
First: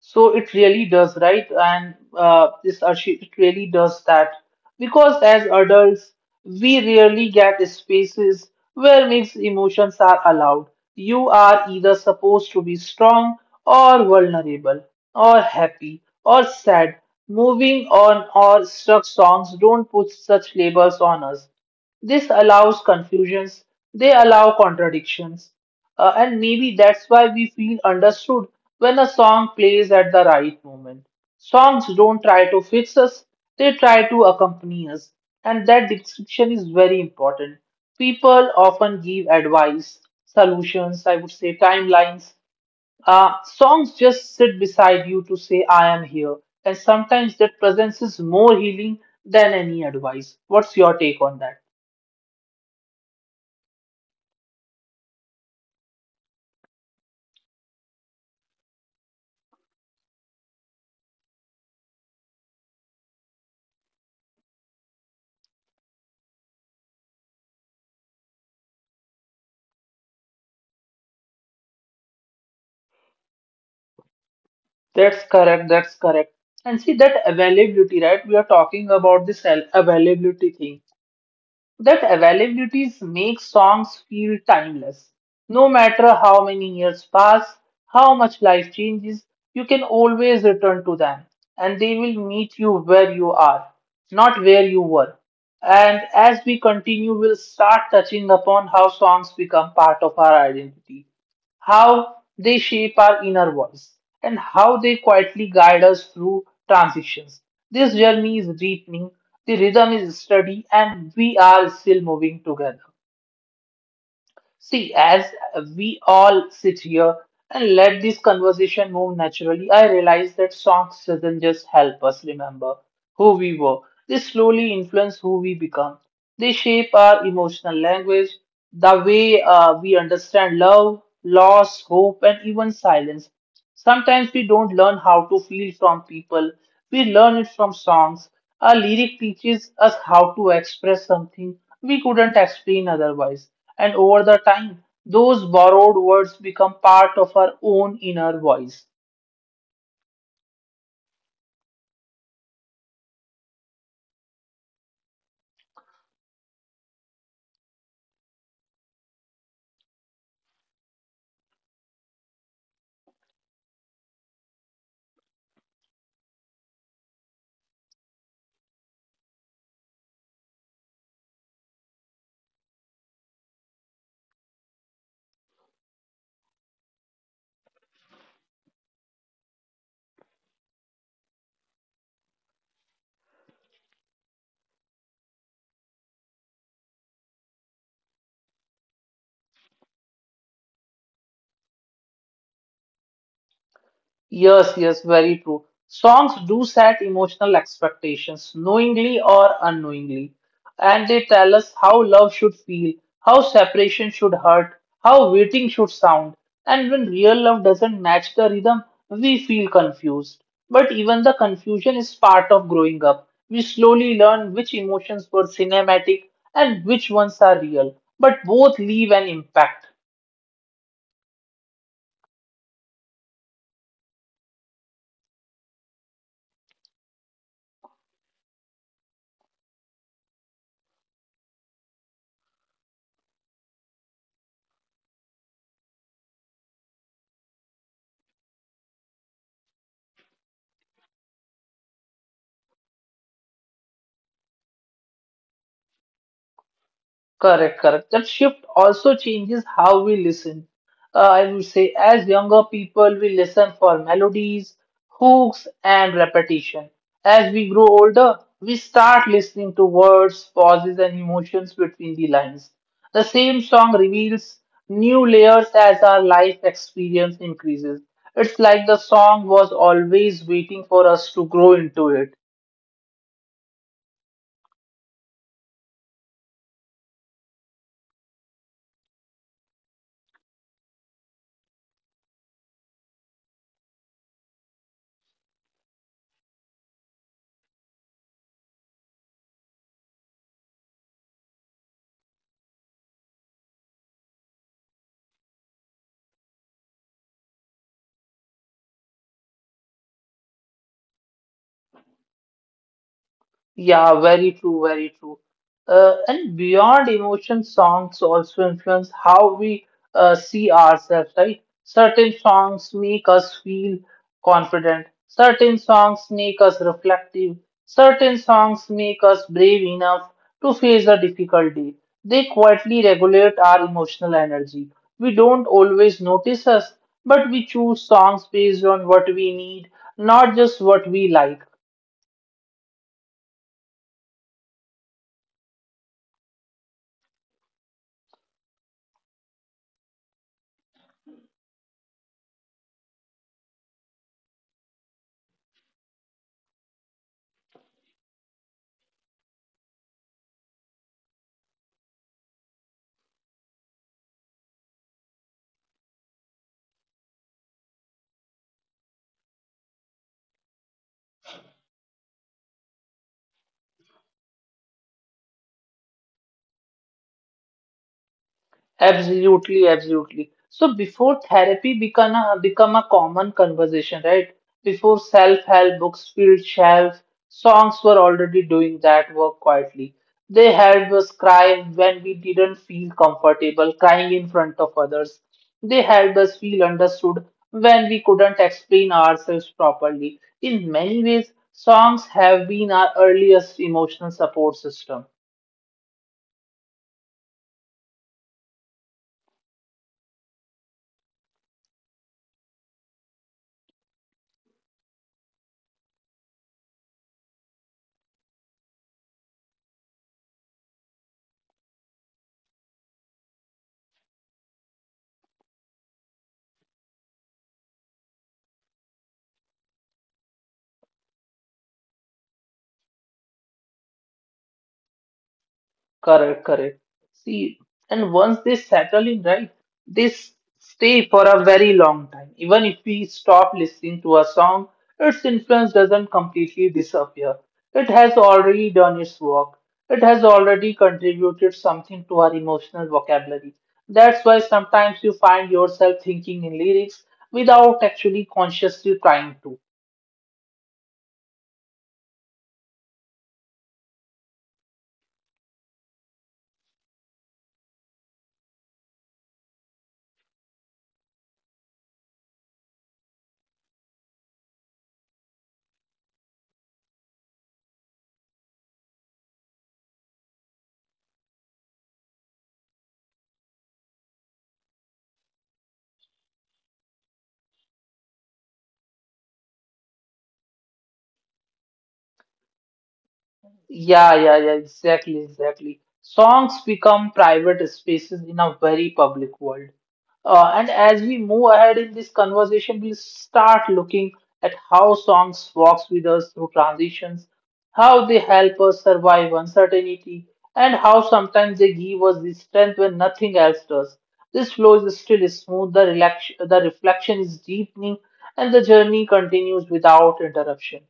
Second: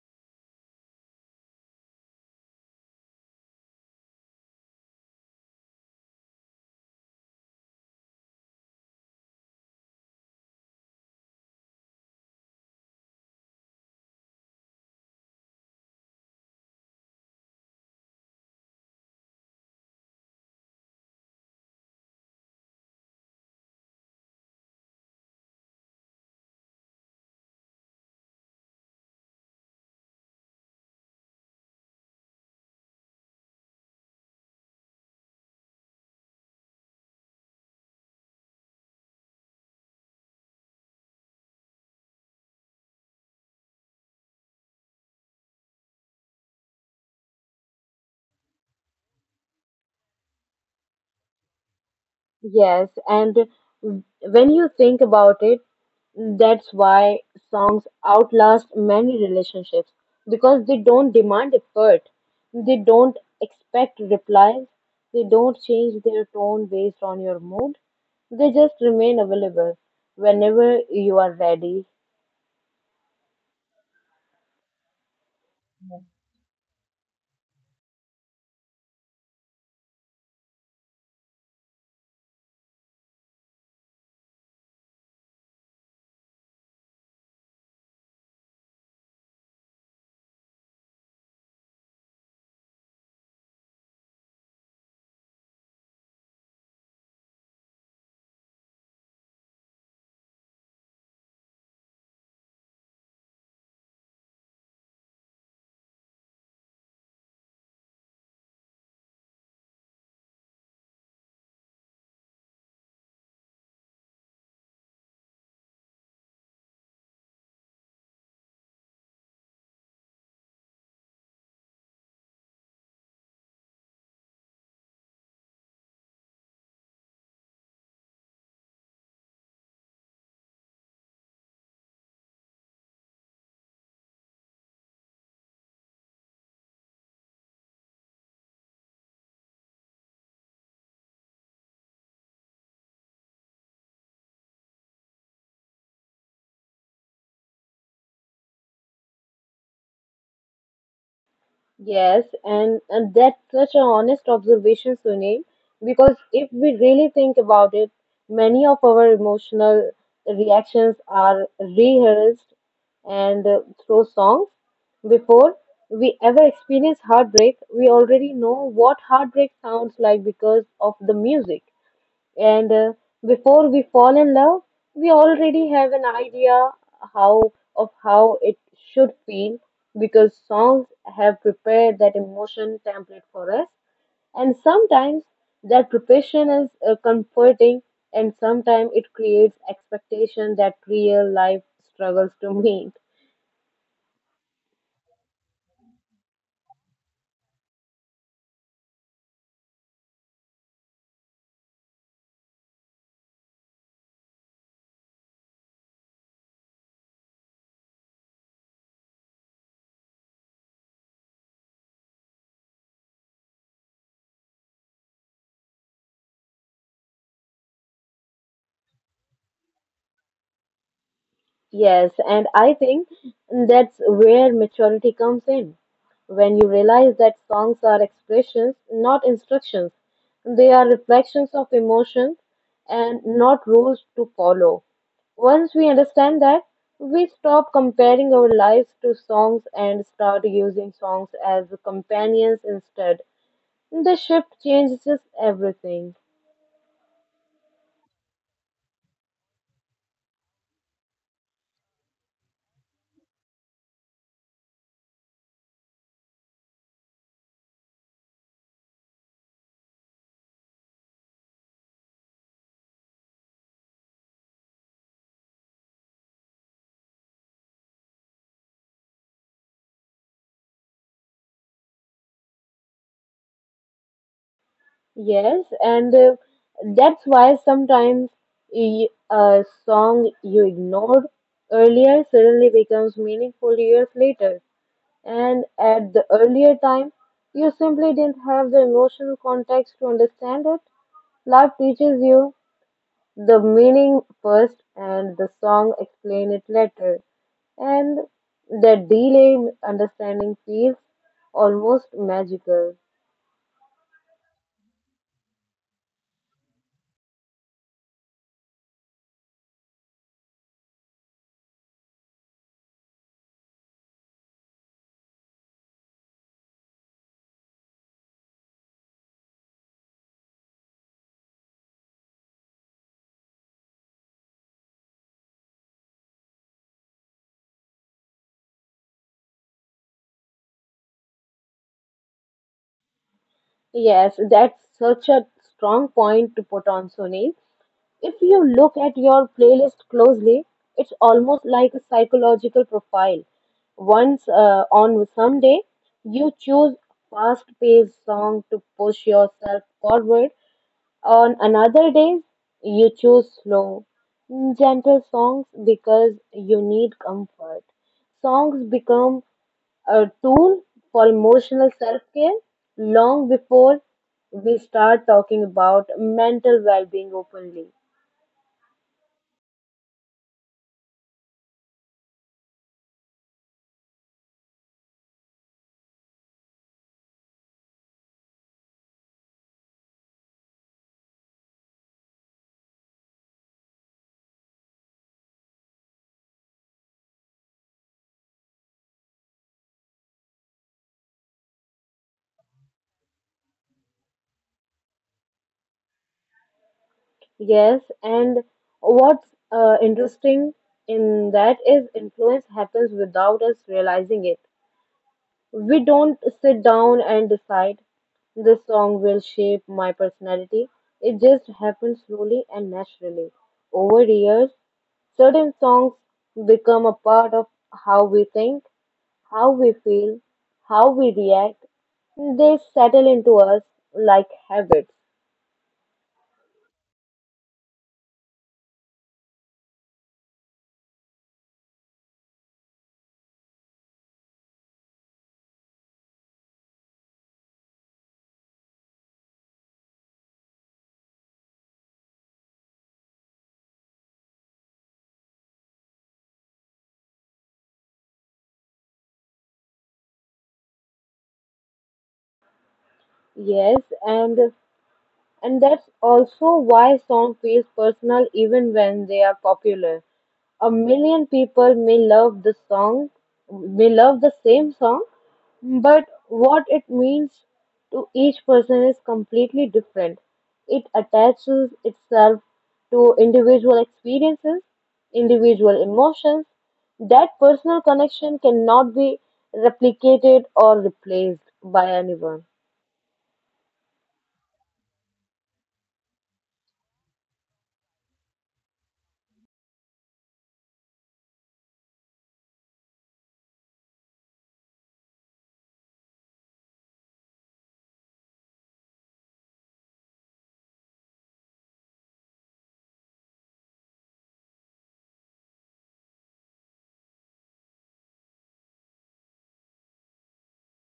[SPEAKER 1] So it really does, right? And this Arshi, it really does that because as adults, we rarely get spaces where mixed emotions are allowed. You are either supposed to be strong or vulnerable, or happy or sad. Moving on or stuck songs don't put such labels on us. This allows confusions, they allow contradictions. And maybe that's why we feel understood when a song plays at the right moment. Songs don't try to fix us, they try to accompany us. And that description is very important. People often give advice, solutions, I would say timelines. Songs just sit beside you to say, I am here. And sometimes that presence is more healing than any advice. What's your take on that?
[SPEAKER 2] Yes, and when you think about it, that's why songs outlast many relationships because they don't demand effort, they don't expect replies, they don't change their tone based on your mood, they just remain available whenever you are ready.
[SPEAKER 1] That's correct. That's correct. And see that availability, right? We are talking about this availability thing. That availability makes songs feel timeless. No matter how many years pass, how much life changes, you can always return to them and they will meet you where you are, not where you were. And as we continue, we'll start touching upon how songs become part of our identity, how they shape our inner voice, and how they quietly guide us through transitions. This journey is deepening, the rhythm is steady, and we are still moving together. See, as we all sit here and let this conversation move naturally, I realize that songs doesn't just help us remember who we were. They slowly influence who we become. They shape our emotional language, the way we understand love, loss, hope, and even silence. Sometimes we don't learn how to feel from people, we learn it from songs. A lyric teaches us how to express something we couldn't explain otherwise. And over the time, those borrowed words become part of our own inner voice.
[SPEAKER 2] Yes, and that's such an honest observation, Sunil, because if we really think about it, many of our emotional reactions are rehearsed and through songs. Before we ever experience heartbreak, we already know what heartbreak sounds like because of the music. And before we fall in love, we already have an idea how of how it should feel because songs have prepared that emotion template for us. And sometimes that preparation is comforting, and sometimes it creates expectation that real life struggles to meet.
[SPEAKER 1] Yes, yes, very true. Songs do set emotional expectations, knowingly or unknowingly, and they tell us how love should feel, how separation should hurt, how waiting should sound. And when real love doesn't match the rhythm, we feel confused. But even the confusion is part of growing up. We slowly learn which emotions were cinematic and which ones are real, but both leave an impact.
[SPEAKER 2] Yes, and I think that's where maturity comes in. When you realize that songs are expressions, not instructions, they are reflections of emotions and not rules to follow. Once we understand that, we stop comparing our lives to songs and start using songs as companions instead. The shift changes everything.
[SPEAKER 1] Correct, correct. That shift also changes how we listen. I would say, as younger people, we listen for melodies, hooks, and repetition. As we grow older, we start listening to words, pauses, and emotions between the lines. The same song reveals new layers as our life experience increases. It's like the song was always waiting for us to grow into it.
[SPEAKER 2] Yes, and that's why sometimes a song you ignored earlier suddenly becomes meaningful years later. And at the earlier time, you simply didn't have the emotional context to understand it. Life teaches you the meaning first and the song explain it later. And that delayed understanding feels almost magical.
[SPEAKER 1] Yeah, very true, very true. And beyond emotion, songs also influence how we see ourselves, right? Certain songs make us feel confident, certain songs make us reflective, certain songs make us brave enough to face a difficulty. They quietly regulate our emotional energy. We don't always notice us, but we choose songs based on what we need, not just what we like.
[SPEAKER 2] Yes, that's such a strong point to put on, Sunil. If you look at your playlist closely, it's almost like a psychological profile. Once on some day, you choose fast-paced song to push yourself forward. On another day, you choose slow, gentle songs because you need comfort. Songs become a tool for emotional self care long before we start talking about mental well being openly.
[SPEAKER 1] Absolutely, absolutely. So before therapy become a common conversation, right? Before self-help books filled shelf, songs were already doing that work quietly. They helped us cry when we didn't feel comfortable crying in front of others. They helped us feel understood when we couldn't explain ourselves properly. In many ways, songs have been our earliest emotional support system.
[SPEAKER 2] Yes, and what's interesting in that is influence happens without us realizing it. We don't sit down and decide this song will shape my personality. It just happens slowly and naturally. Over the years, certain songs become a part of how we think, how we feel, how we react. They settle into us like habits.
[SPEAKER 1] Correct, correct. See, and once they settle in, right, they stay for a very long time. Even if we stop listening to a song, its influence doesn't completely disappear. It has already done its work. It has already contributed something to our emotional vocabulary. That's why sometimes you find yourself thinking in lyrics without actually consciously trying to.
[SPEAKER 2] Yes, and that's also why song feels personal even when they are popular. A million people may love the song, may love the same song, but what it means to each person is completely different. It attaches itself to individual experiences, individual emotions. That personal connection cannot be replicated or replaced by anyone.
[SPEAKER 1] Yeah, yeah, yeah, exactly, exactly. Songs become private spaces in a very public world. And as we move ahead in this conversation, we'll start looking at how songs walks with us through transitions, how they help us survive uncertainty, and how sometimes they give us the strength when nothing else does. This flow is still smooth, the reflection is deepening, and the journey continues without interruption.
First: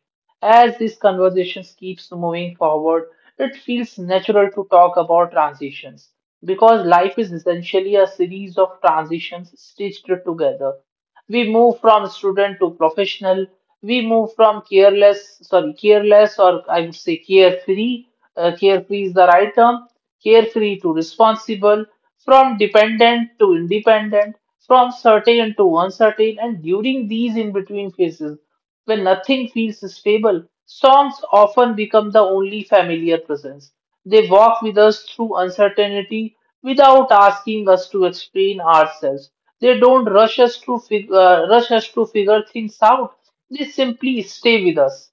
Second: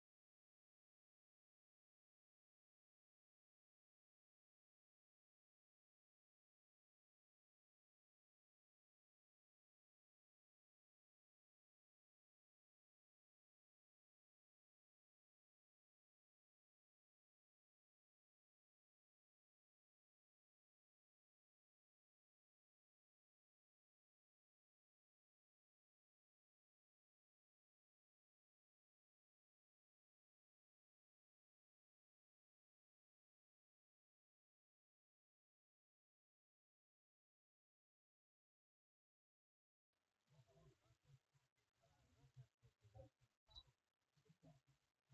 [SPEAKER 1] As these conversations keeps moving forward, it feels natural to talk about transitions because life is essentially a series of transitions stitched together. We move from student to professional. We move from careless, sorry, careless, or I would say carefree. Carefree is the right term. Carefree to responsible, from dependent to independent, from certain to uncertain, and during these in between phases. When nothing feels stable, songs often become the only familiar presence. They walk with us through uncertainty without asking us to explain ourselves. They don't rush us to figure things out. They simply stay with us.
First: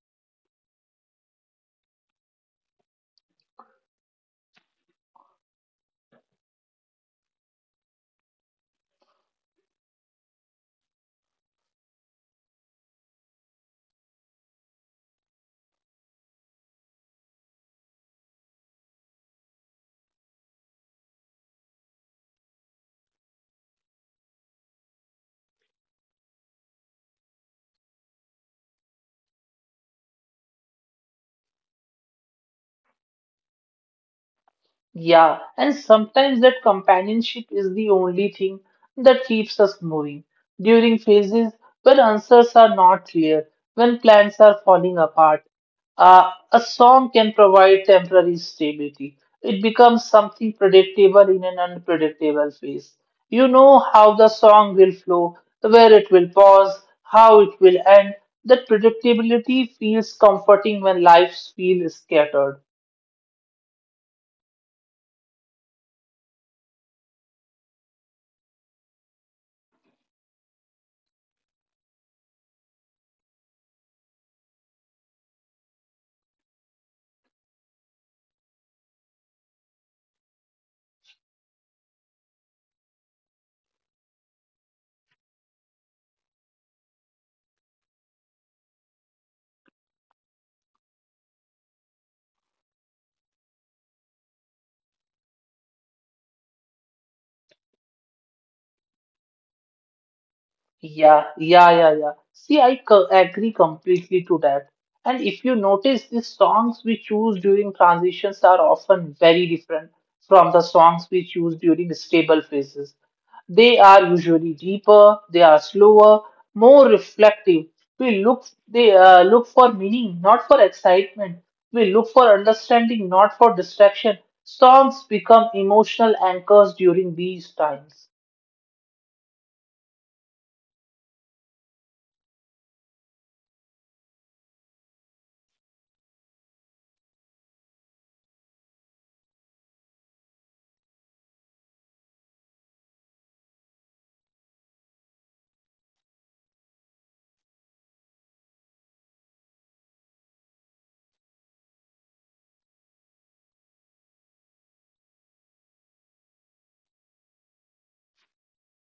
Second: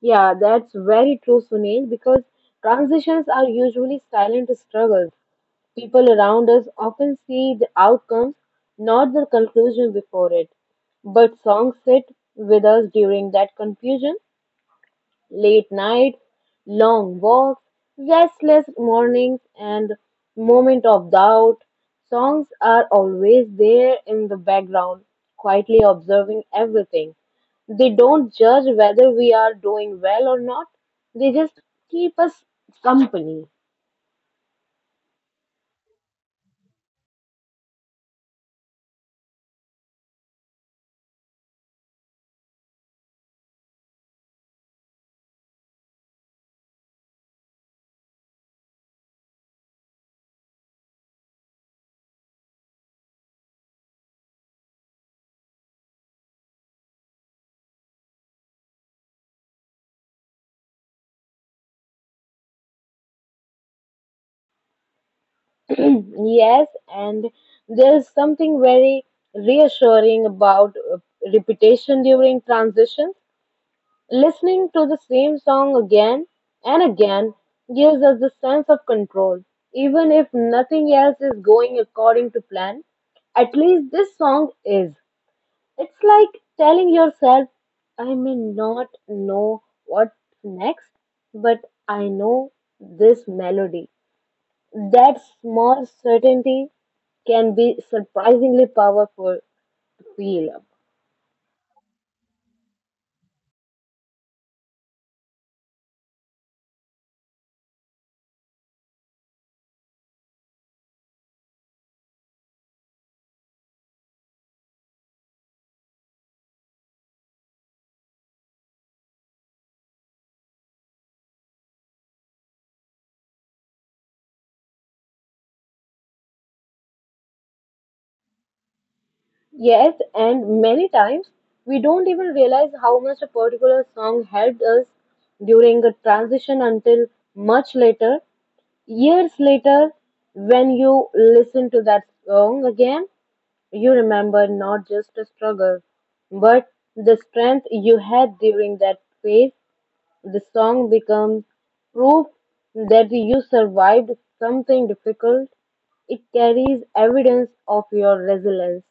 [SPEAKER 2] Yeah, that's very true, Sunil, because transitions are usually silent struggles. People around us often see the outcomes, not the conclusion before it. But songs sit with us during that confusion. Late nights, long walks, restless mornings, and moment of doubt. Songs are always there in the background, quietly observing everything. They don't judge whether we are doing well or not, they just keep us company.
[SPEAKER 1] Yeah, and sometimes that companionship is the only thing that keeps us moving. During phases when answers are not clear, when plans are falling apart, a song can provide temporary stability. It becomes something predictable in an unpredictable phase. You know how the song will flow, where it will pause, how it will end. That predictability feels comforting when lives feel scattered.
[SPEAKER 2] Yes, and there's something very reassuring about repetition during transitions. Listening to the same song again and again gives us a sense of control. Even if nothing else is going according to plan, at least this song is. It's like telling yourself, I may not know what's next, but I know this melody. That small certainty can be surprisingly powerful to feel.
[SPEAKER 1] Yeah, yeah, yeah, yeah. See, agree completely to that. And if you notice, the songs we choose during transitions are often very different from the songs we choose during stable phases. They are usually deeper, they are slower, more reflective. We look for meaning, not for excitement. We look for understanding, not for distraction. Songs become emotional anchors during these times.
[SPEAKER 2] Yes, and many times we don't even realize how much a particular song helped us during a transition until much later, years later, when you listen to that song again, you remember not just a struggle, but the strength you had during that phase. The song becomes proof that you survived something difficult. It carries evidence of your resilience.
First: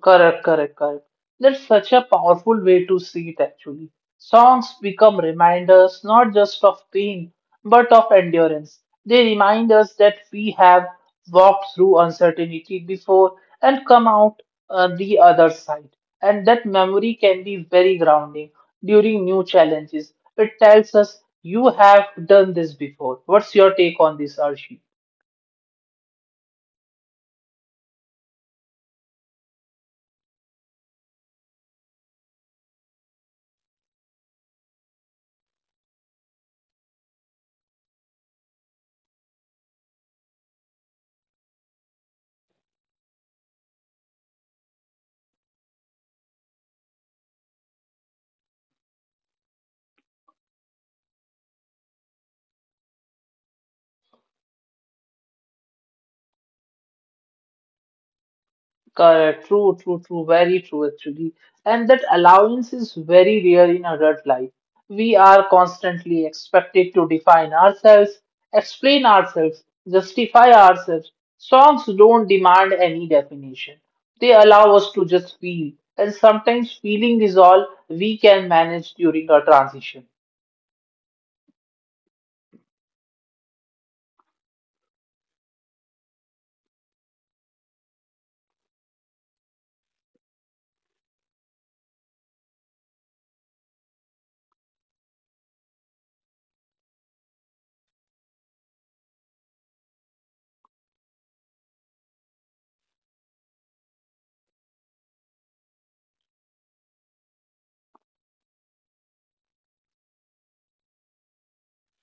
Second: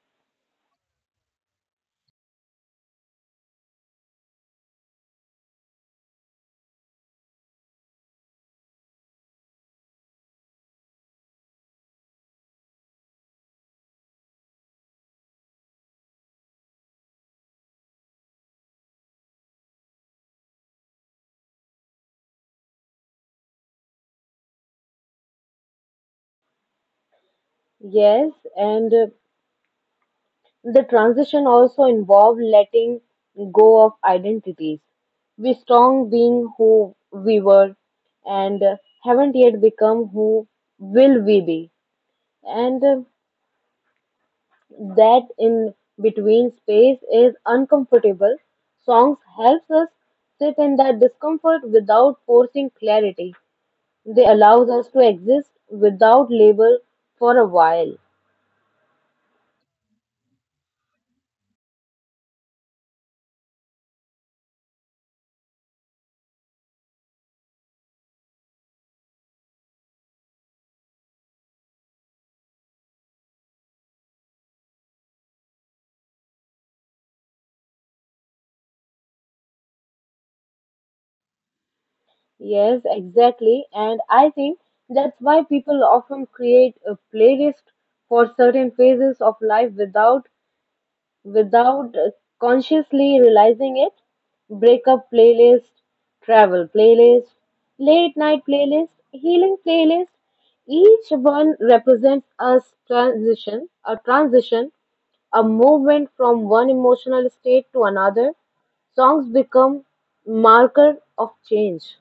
[SPEAKER 1] Correct, correct, correct. That's such a powerful way to see it actually. Songs become reminders not just of pain, but of endurance. They remind us that we have walked through uncertainty before and come out on the other side. And that memory can be very grounding during new challenges. It tells us you have done this before. What's your take on this, Arshi?
[SPEAKER 2] Yes, and the transition also involved letting go of identities. We strong being who we were and haven't yet become who will we be. And that in between space is uncomfortable. Songs helps us sit in that discomfort without forcing clarity. They allows us to exist without label for a while.
[SPEAKER 1] Correct. True, true, true. Very true, actually. And that allowance is very rare in adult life. We are constantly expected to define ourselves, explain ourselves, justify ourselves. Songs don't demand any definition. They allow us to just feel, and sometimes feeling is all we can manage during a transition.
[SPEAKER 2] Yes, exactly. And I think that's why people often create a playlist for certain phases of life without consciously realizing it. Breakup playlist, travel playlist, late night playlist, healing playlist. Each one represents a transition, a movement from one emotional state to another. Songs become marker of change.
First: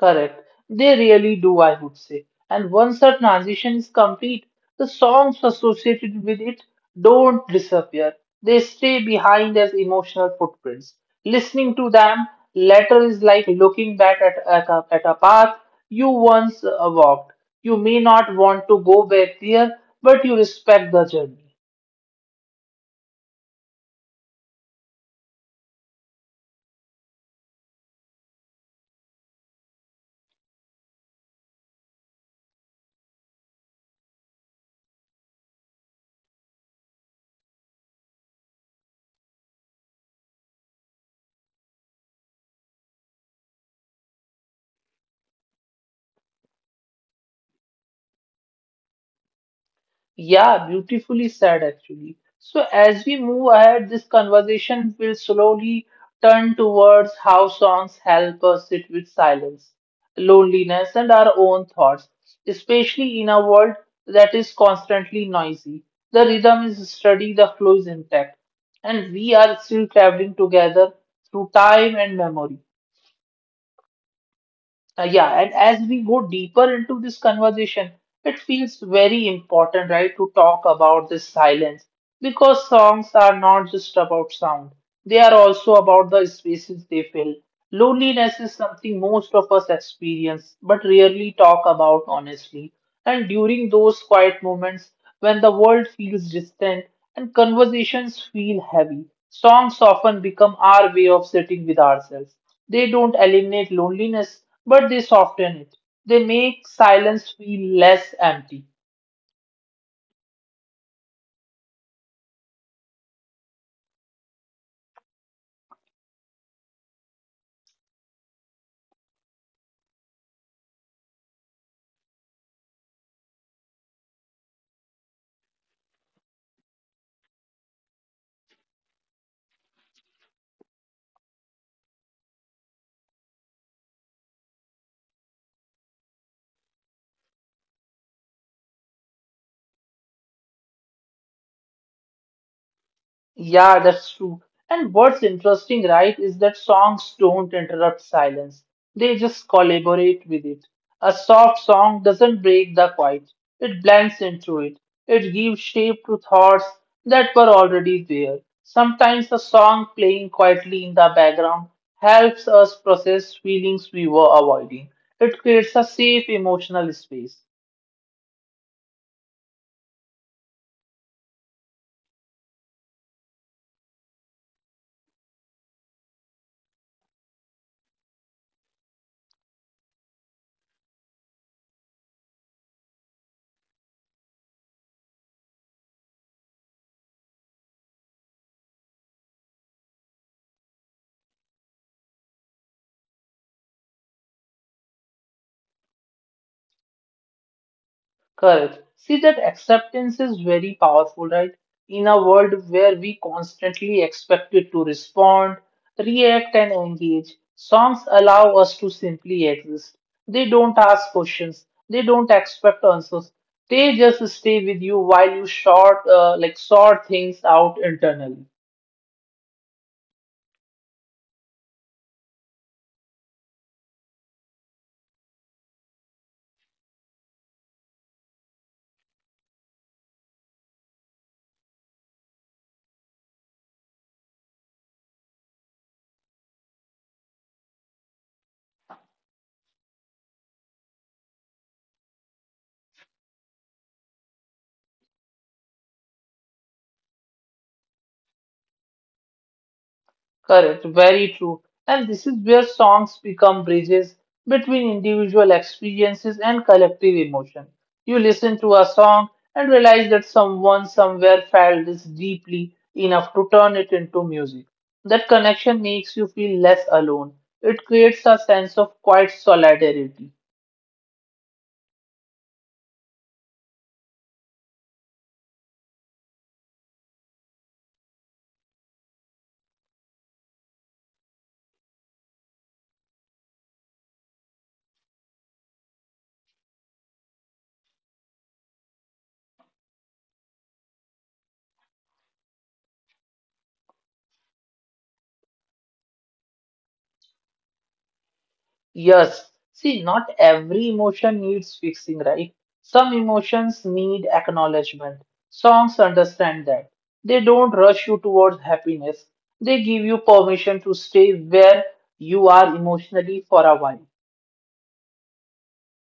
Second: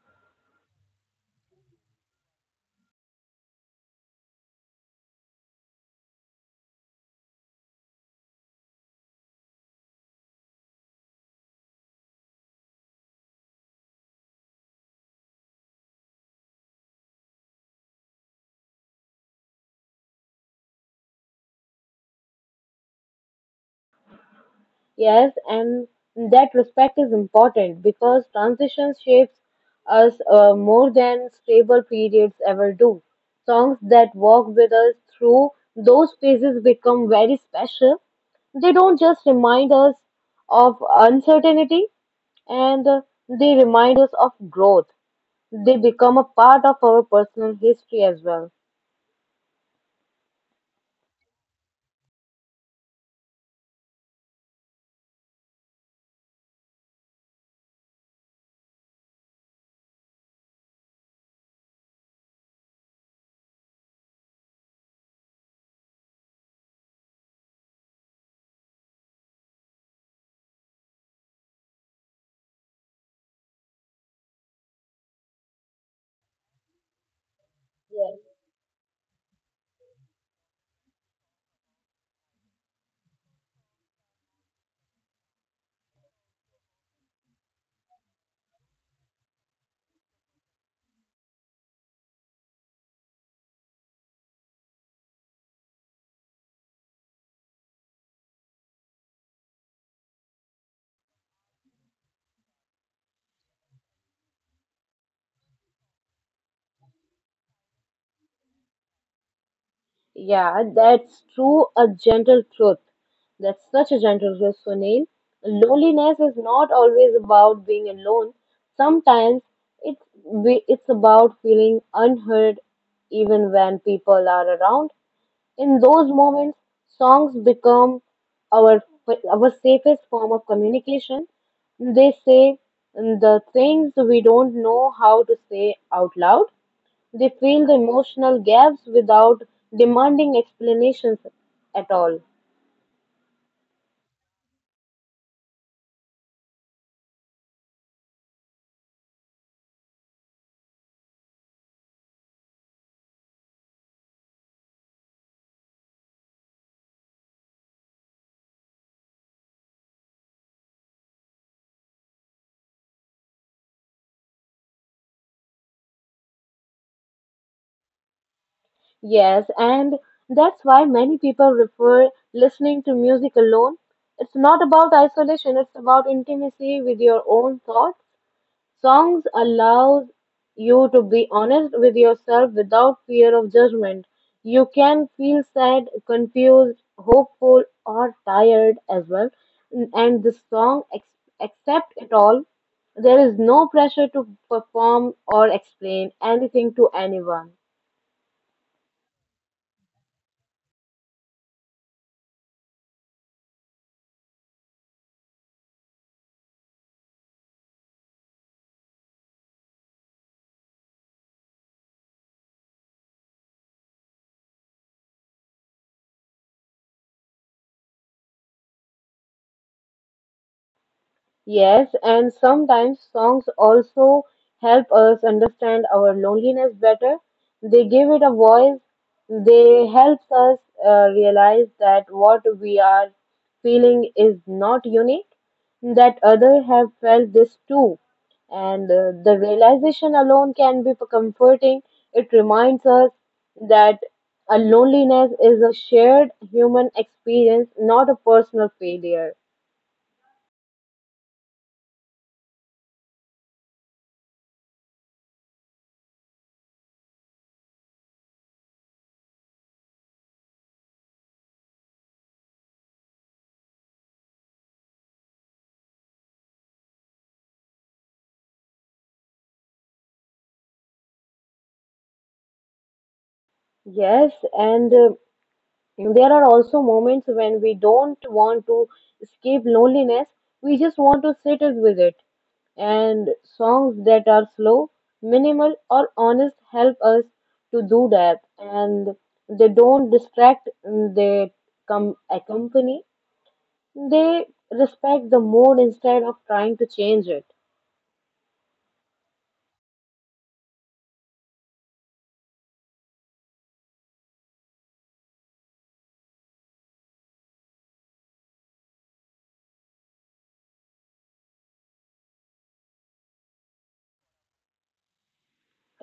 [SPEAKER 1] Correct. They really do, I would say. And once that transition is complete, the songs associated with it don't disappear. They stay behind as emotional footprints. Listening to them later is like looking back at a path you once walked. You may not want to go back there, but you respect the journey.
[SPEAKER 2] Yes, and that respect is important because transition shapes us more than stable periods ever do. Songs that walk with us through those phases become very special. They don't just remind us of uncertainty, and they remind us of growth. They become a part of our personal history as well.
[SPEAKER 1] Yeah, beautifully said actually. So as we move ahead, this conversation will slowly turn towards how songs help us sit with silence, loneliness, and our own thoughts, especially in a world that is constantly noisy. The rhythm is steady, the flow is intact, and we are still traveling together through time and memory. Yeah, and as we go deeper into this conversation, it feels very important, right, to talk about this silence because songs are not just about sound, they are also about the spaces they fill. Loneliness is something most of us experience but rarely talk about honestly. And during those quiet moments when the world feels distant and conversations feel heavy, songs often become our way of sitting with ourselves. They don't eliminate loneliness, but they soften it. They make silence feel less empty.
[SPEAKER 2] Yeah, that's true, a gentle truth. That's such a gentle truth, Sunil. Loneliness is not always about being alone. Sometimes it's about feeling unheard even when people are around. In those moments, songs become our our safest form of communication. They say the things we don't know how to say out loud. They fill the emotional gaps without demanding explanations at all.
[SPEAKER 1] Yeah, that's true. And what's interesting, right, is that songs don't interrupt silence. They just collaborate with it. A soft song doesn't break the quiet. It blends into it. It gives shape to thoughts that were already there. Sometimes a song playing quietly in the background helps us process feelings we were avoiding. It creates a safe emotional space.
[SPEAKER 2] Yes, and that's why many people refer listening to music alone. It's not about isolation, it's about intimacy with your own thoughts. Songs allows you to be honest with yourself without fear of judgment. You can feel sad, confused, hopeful, or tired as well. And this song accept it all. There is no pressure to perform or explain anything to anyone.
[SPEAKER 1] Correct. See, that acceptance is very powerful, right? In a world where we constantly expected to respond, react, and engage, songs allow us to simply exist. They don't ask questions. They don't expect answers. They just stay with you while you sort things out internally.
[SPEAKER 2] Yes, and sometimes songs also help us understand our loneliness better. They give it a voice. They help us realize that what we are feeling is not unique, that others have felt this too. And the realization alone can be comforting. It reminds us that a loneliness is a shared human experience, not a personal failure.
[SPEAKER 1] Correct, very true. And this is where songs become bridges between individual experiences and collective emotion. You listen to a song and realize that someone somewhere felt this deeply enough to turn it into music. That connection makes you feel less alone. It creates a sense of quiet solidarity.
[SPEAKER 2] Yes, and there are also moments when we don't want to escape loneliness, we just want to sit it with it. And songs that are slow, minimal, or honest help us to do that. And they don't distract, they come accompany, they respect the mood instead of trying to change it.
[SPEAKER 1] Yes. See, not every emotion needs fixing, right? Some emotions need acknowledgement. Songs understand that. They don't rush you towards happiness. They give you permission to stay where you are emotionally for a while.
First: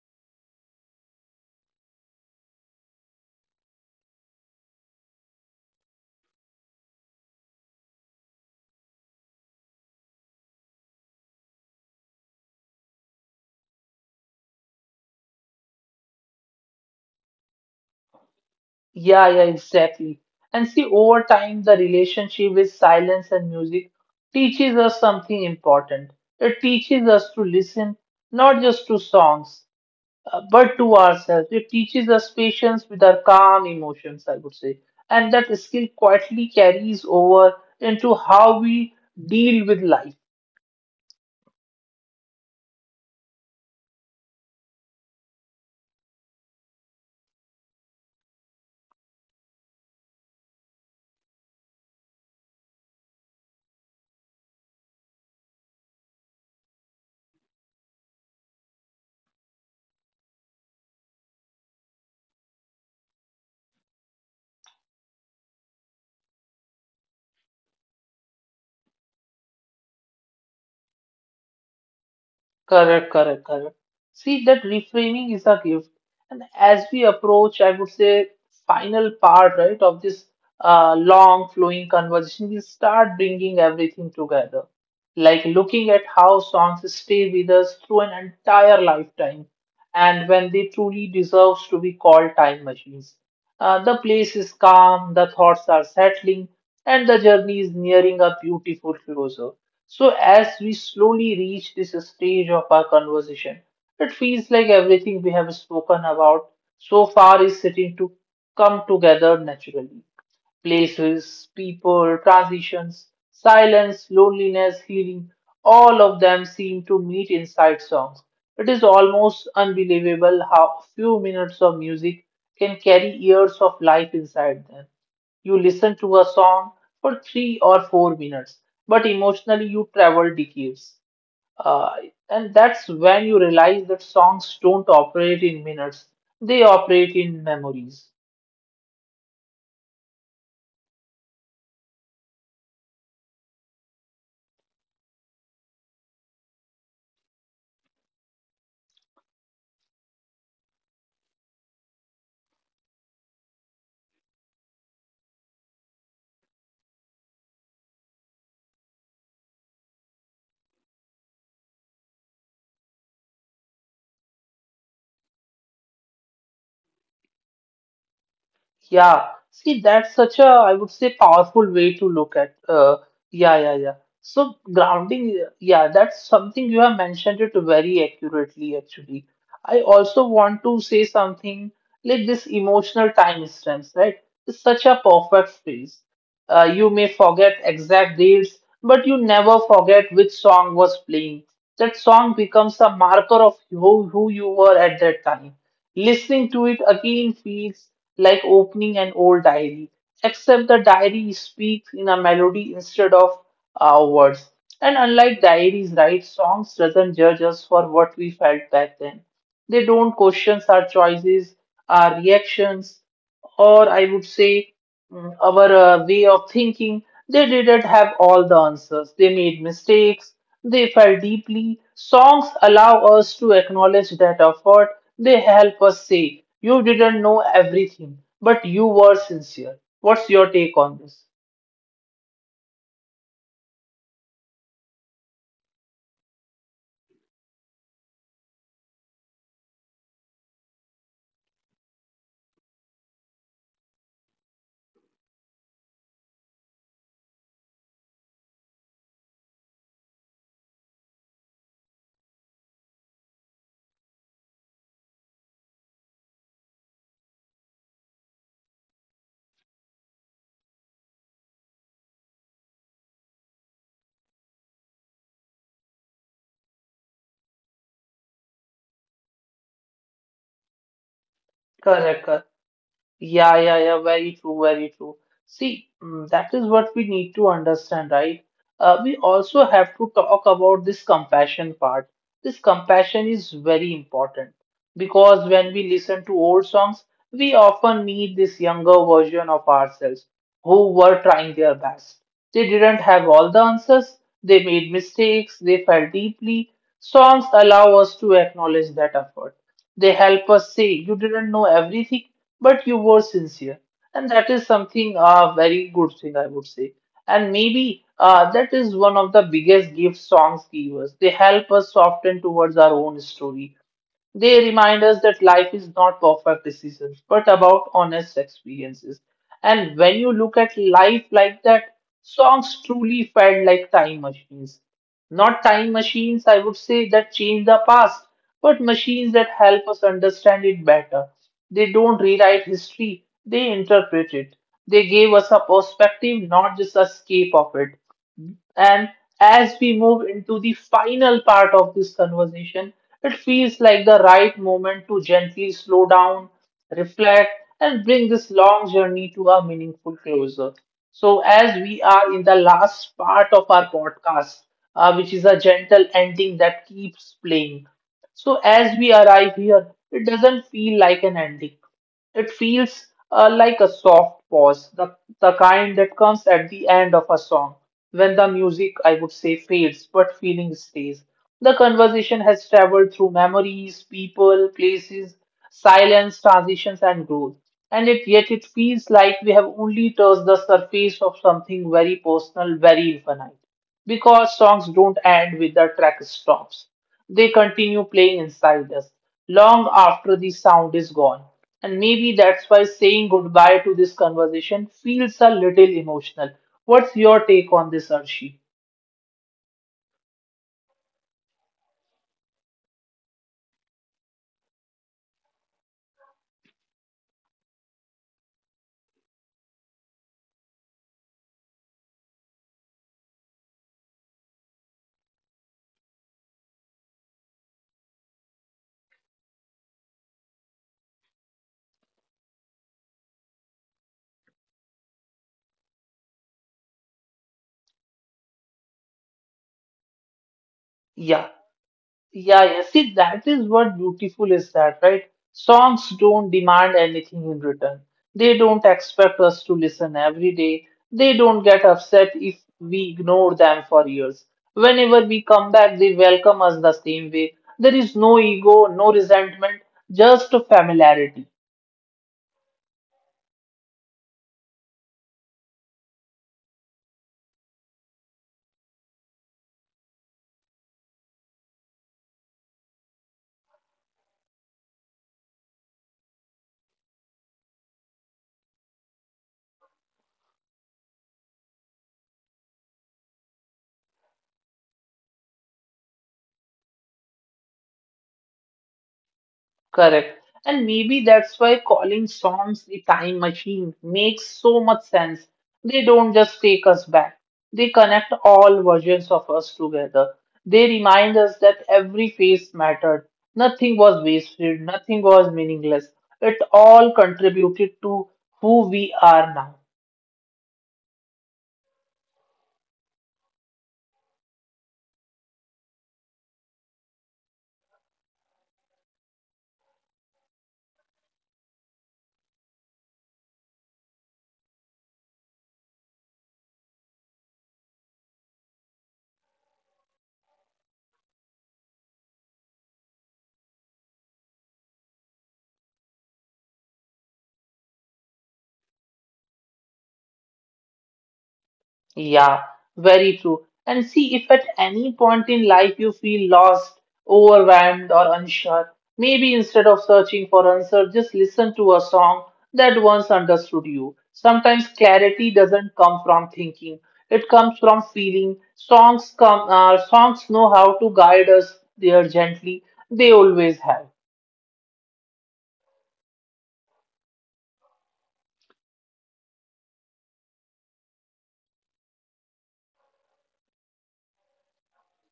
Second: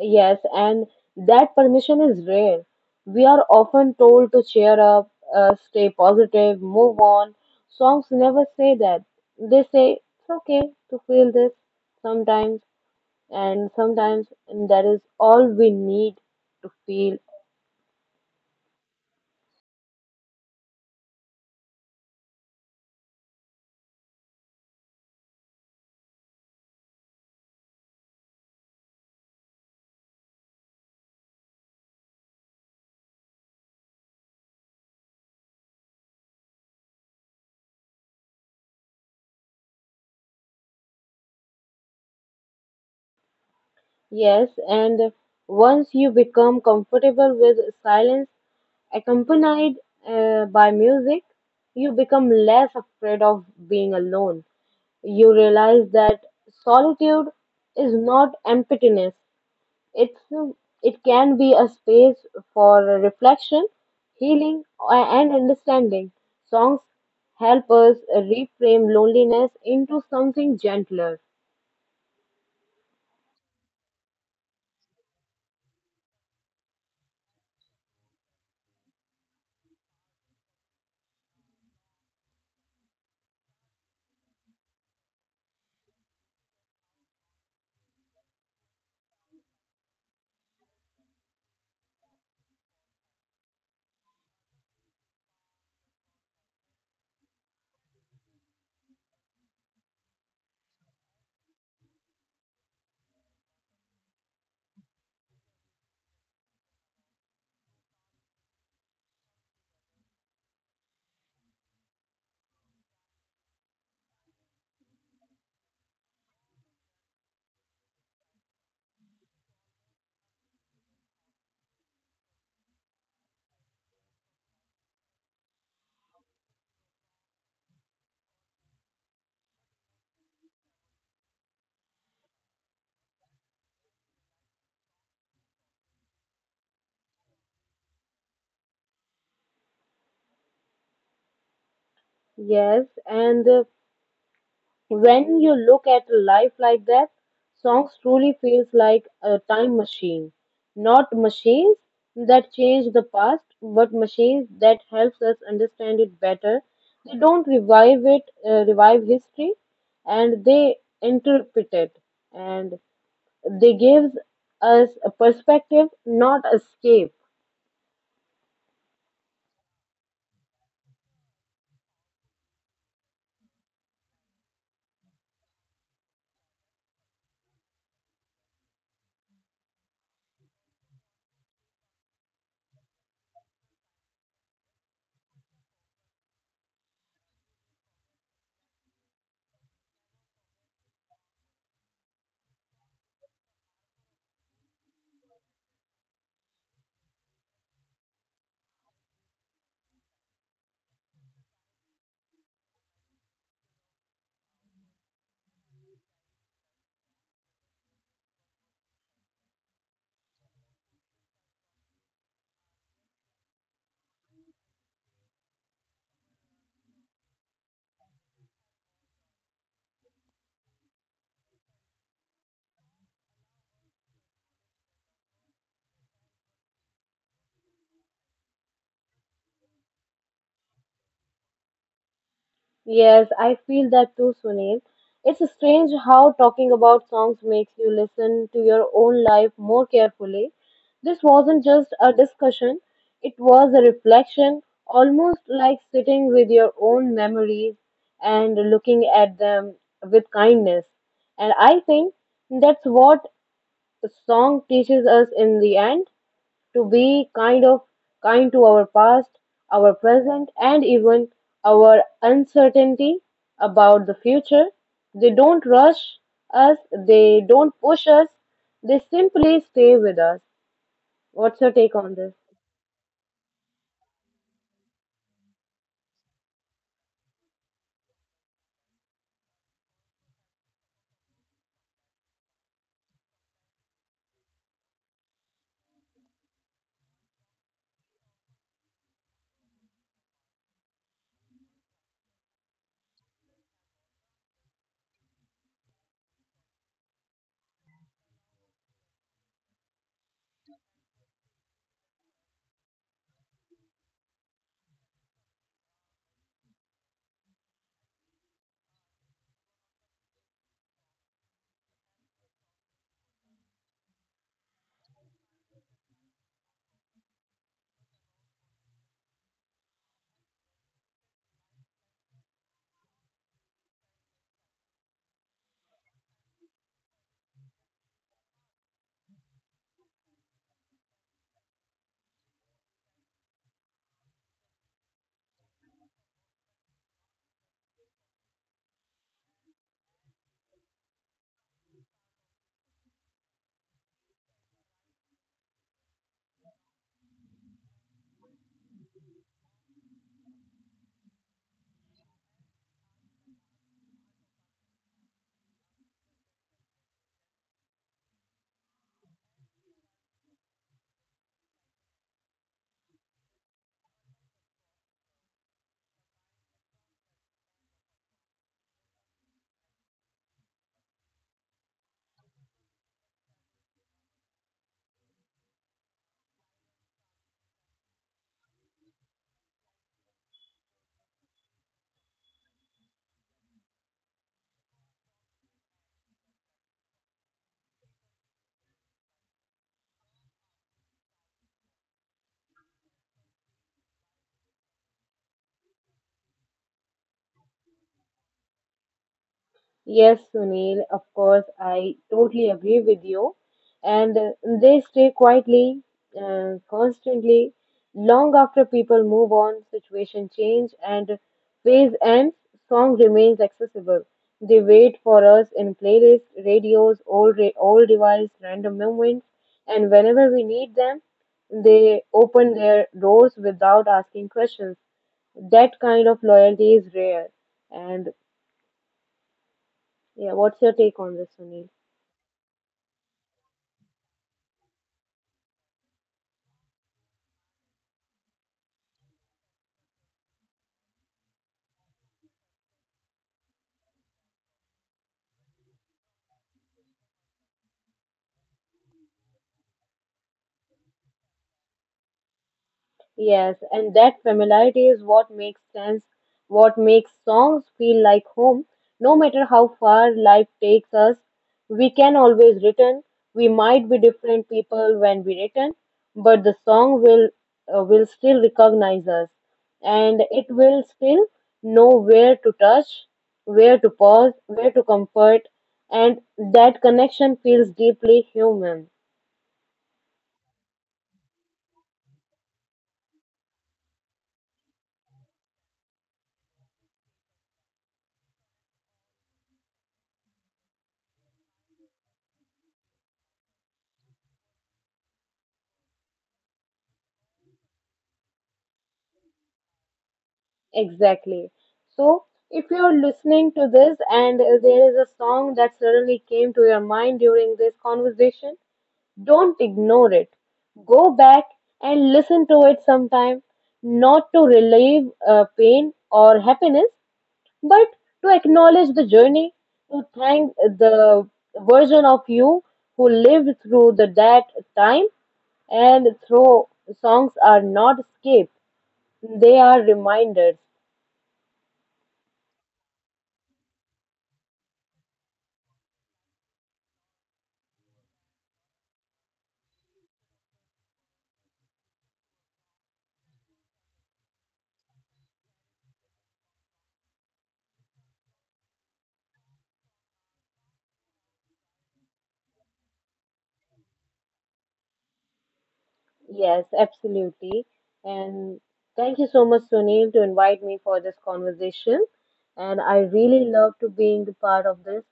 [SPEAKER 2] Yes, and that permission is rare. We are often told to cheer up, stay positive, move on. Songs never say that. They say it's okay to feel this sometimes, and sometimes that is all we need to feel.
[SPEAKER 1] Yeah, yeah, exactly. And see, over time, the relationship with silence and music teaches us something important. It teaches us to listen, not just to songs. But to ourselves. It teaches us patience with our calm emotions, I would say. And that skill quietly carries over into how we deal with life.
[SPEAKER 2] Yes, and once you become comfortable with silence accompanied by music, you become less afraid of being alone. You realize that solitude is not emptiness. It's it can be a space for reflection, healing, and understanding. Songs help us reframe loneliness into something gentler.
[SPEAKER 1] Correct, correct, correct. See, that reframing is a gift. And as we approach, I would say, final part, right, of this long flowing conversation, we start bringing everything together, like looking at how songs stay with us through an entire lifetime and when they truly deserves to be called time machines. The place is calm, the thoughts are settling, and the journey is nearing a beautiful closure. So as we slowly reach this stage of our conversation, it feels like everything we have spoken about so far is sitting to come together naturally: places, people, transitions, silence, loneliness, healing, all of them seem to meet inside songs. It is almost unbelievable how few minutes of music can carry years of life inside them. You listen to a song for 3 or 4 minutes, but emotionally you travel decades. Uh, and that's when you realize that songs don't operate in minutes, they operate in memories.
[SPEAKER 2] Yes, and when you look at life like that, songs truly feels like a time machine. Not machines that change the past, but machines that helps us understand it better. They don't revive it, Revive history, and they interpret it, and they gives us a perspective, not escape.
[SPEAKER 1] Yeah, see, that's such a, I would say, powerful way to look at. Yeah, yeah, yeah. So grounding, yeah, that's something you have mentioned it very accurately, actually. I also want to say something like this emotional time stamps, right? It's such a perfect phrase. You may forget exact dates, but you never forget which song was playing. That song becomes a marker of who you were at that time. Listening to it again feels like opening an old diary, except the diary speaks in a melody instead of words. And unlike diaries, right, songs doesn't judge us for what we felt back then. They don't question our choices, our reactions, or I would say our way of thinking. They didn't have all the answers. They made mistakes. They felt deeply. Songs allow us to acknowledge that effort. They help us say, you didn't know everything, but you were sincere. What's your take on this?
[SPEAKER 2] Yes, I feel that too, Sunil. It's strange how talking about songs makes you listen to your own life more carefully. This wasn't just a discussion, it was a reflection, almost like sitting with your own memories and looking at them with kindness. And I think that's what the song teaches us in the end to be kind to our past, our present, and even our uncertainty about the future. They don't rush us, they don't push us, they simply stay with us. What's your take on
[SPEAKER 1] Correct,
[SPEAKER 2] this?
[SPEAKER 1] correct. Yeah, yeah, yeah, very true, very true. See, that is what we need to understand, right? We also have to talk about this compassion part. This compassion is very important because when we listen to old songs, we often meet this younger version of ourselves who were trying their best. They didn't have all the answers, they made mistakes, they felt deeply. Songs allow us to acknowledge that effort. They help us say you didn't know everything, but you were sincere. And that is something a very good thing, I would say. And maybe that is one of the biggest gifts songs give us. They help us soften towards our own story. They remind us that life is not perfect decisions, but about honest experiences. And when you look at life like that, songs truly felt like time machines. Not time machines, I would say, that change the past, but machines that help us understand it better. They don't rewrite history, they interpret it. They gave us a perspective, not just escape of it. And as we move into the final part of this conversation, it feels like the right moment to gently slow down, reflect, and bring this long journey to a meaningful closure. So, as we are in the last part of our podcast, which is a gentle ending that keeps playing. So as we arrive here, it doesn't feel like an ending. It feels like a soft pause, the kind that comes at the end of a song, when the music, I would say, fades, but feeling stays. The conversation has traveled through memories, people, places, silence, transitions, and growth. And it, yet it feels like we have only touched the surface of something very personal, very infinite. Because songs don't end with the track stops. They continue playing inside us long after the sound is gone. And maybe that's why saying goodbye to this conversation feels a little emotional. What's your take on this, Arshi?
[SPEAKER 2] Yes, Sunil, of course, I totally agree with you. And they stay quietly, constantly, long after people move on, situation change, and phase ends, song remains accessible. They wait for us in playlists, radios, old device, random moments, and whenever we need them, they open their doors without asking questions that kind of loyalty is rare and yeah, what's your take on
[SPEAKER 1] Yeah.
[SPEAKER 2] this, Sunil?
[SPEAKER 1] Yeah, yeah. See, that is what beautiful is that, right? Songs don't demand anything in return. They don't expect us to listen every day. They don't get upset if we ignore them for years. Whenever we come back, they welcome us the same way. There is no ego, no resentment, just familiarity.
[SPEAKER 2] Yes, and that familiarity is what makes sense, what makes songs feel like home. No matter how far life takes us, we can always return. We might be different people when we return, but the song will will still recognize us, and it will still know where to touch, where to pause, where to comfort, and that connection feels deeply human.
[SPEAKER 1] Correct. And maybe that's why calling songs the time machine makes so much sense. They don't just take us back, they connect all versions of us together. They remind us that every phase mattered, nothing was wasted, nothing was meaningless. It all contributed to who we are now.
[SPEAKER 2] Exactly. So, if you're listening to this and there is a song that suddenly came to your mind during this conversation, don't ignore it. Go back and listen to it sometime, not to relieve pain or happiness, but to acknowledge the journey, to thank the version of you who lived through that time. And through songs are not escape, they are reminders.
[SPEAKER 1] Yeah, very true. And see, if at any point in life you feel lost, overwhelmed, or unsure, maybe instead of searching for answers, just listen to a song that once understood you. Sometimes clarity doesn't come from thinking, it comes from feeling. Songs know how to guide us there gently. They always have.
[SPEAKER 2] Yes, absolutely. And thank you so much, Sunil, to invite me for this conversation. And I really love to being the part of this.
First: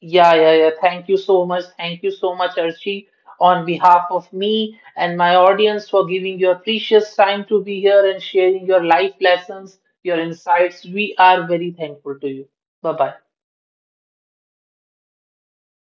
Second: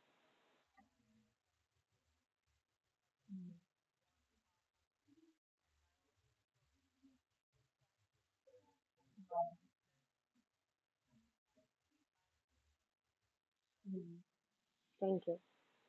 [SPEAKER 1] Yeah, yeah, yeah. Thank you so much. Thank you so much, Archie, on behalf of me and my audience for giving your precious time to be here and sharing your life lessons, your insights. We are very thankful to you. Bye bye.
[SPEAKER 2] Thank you.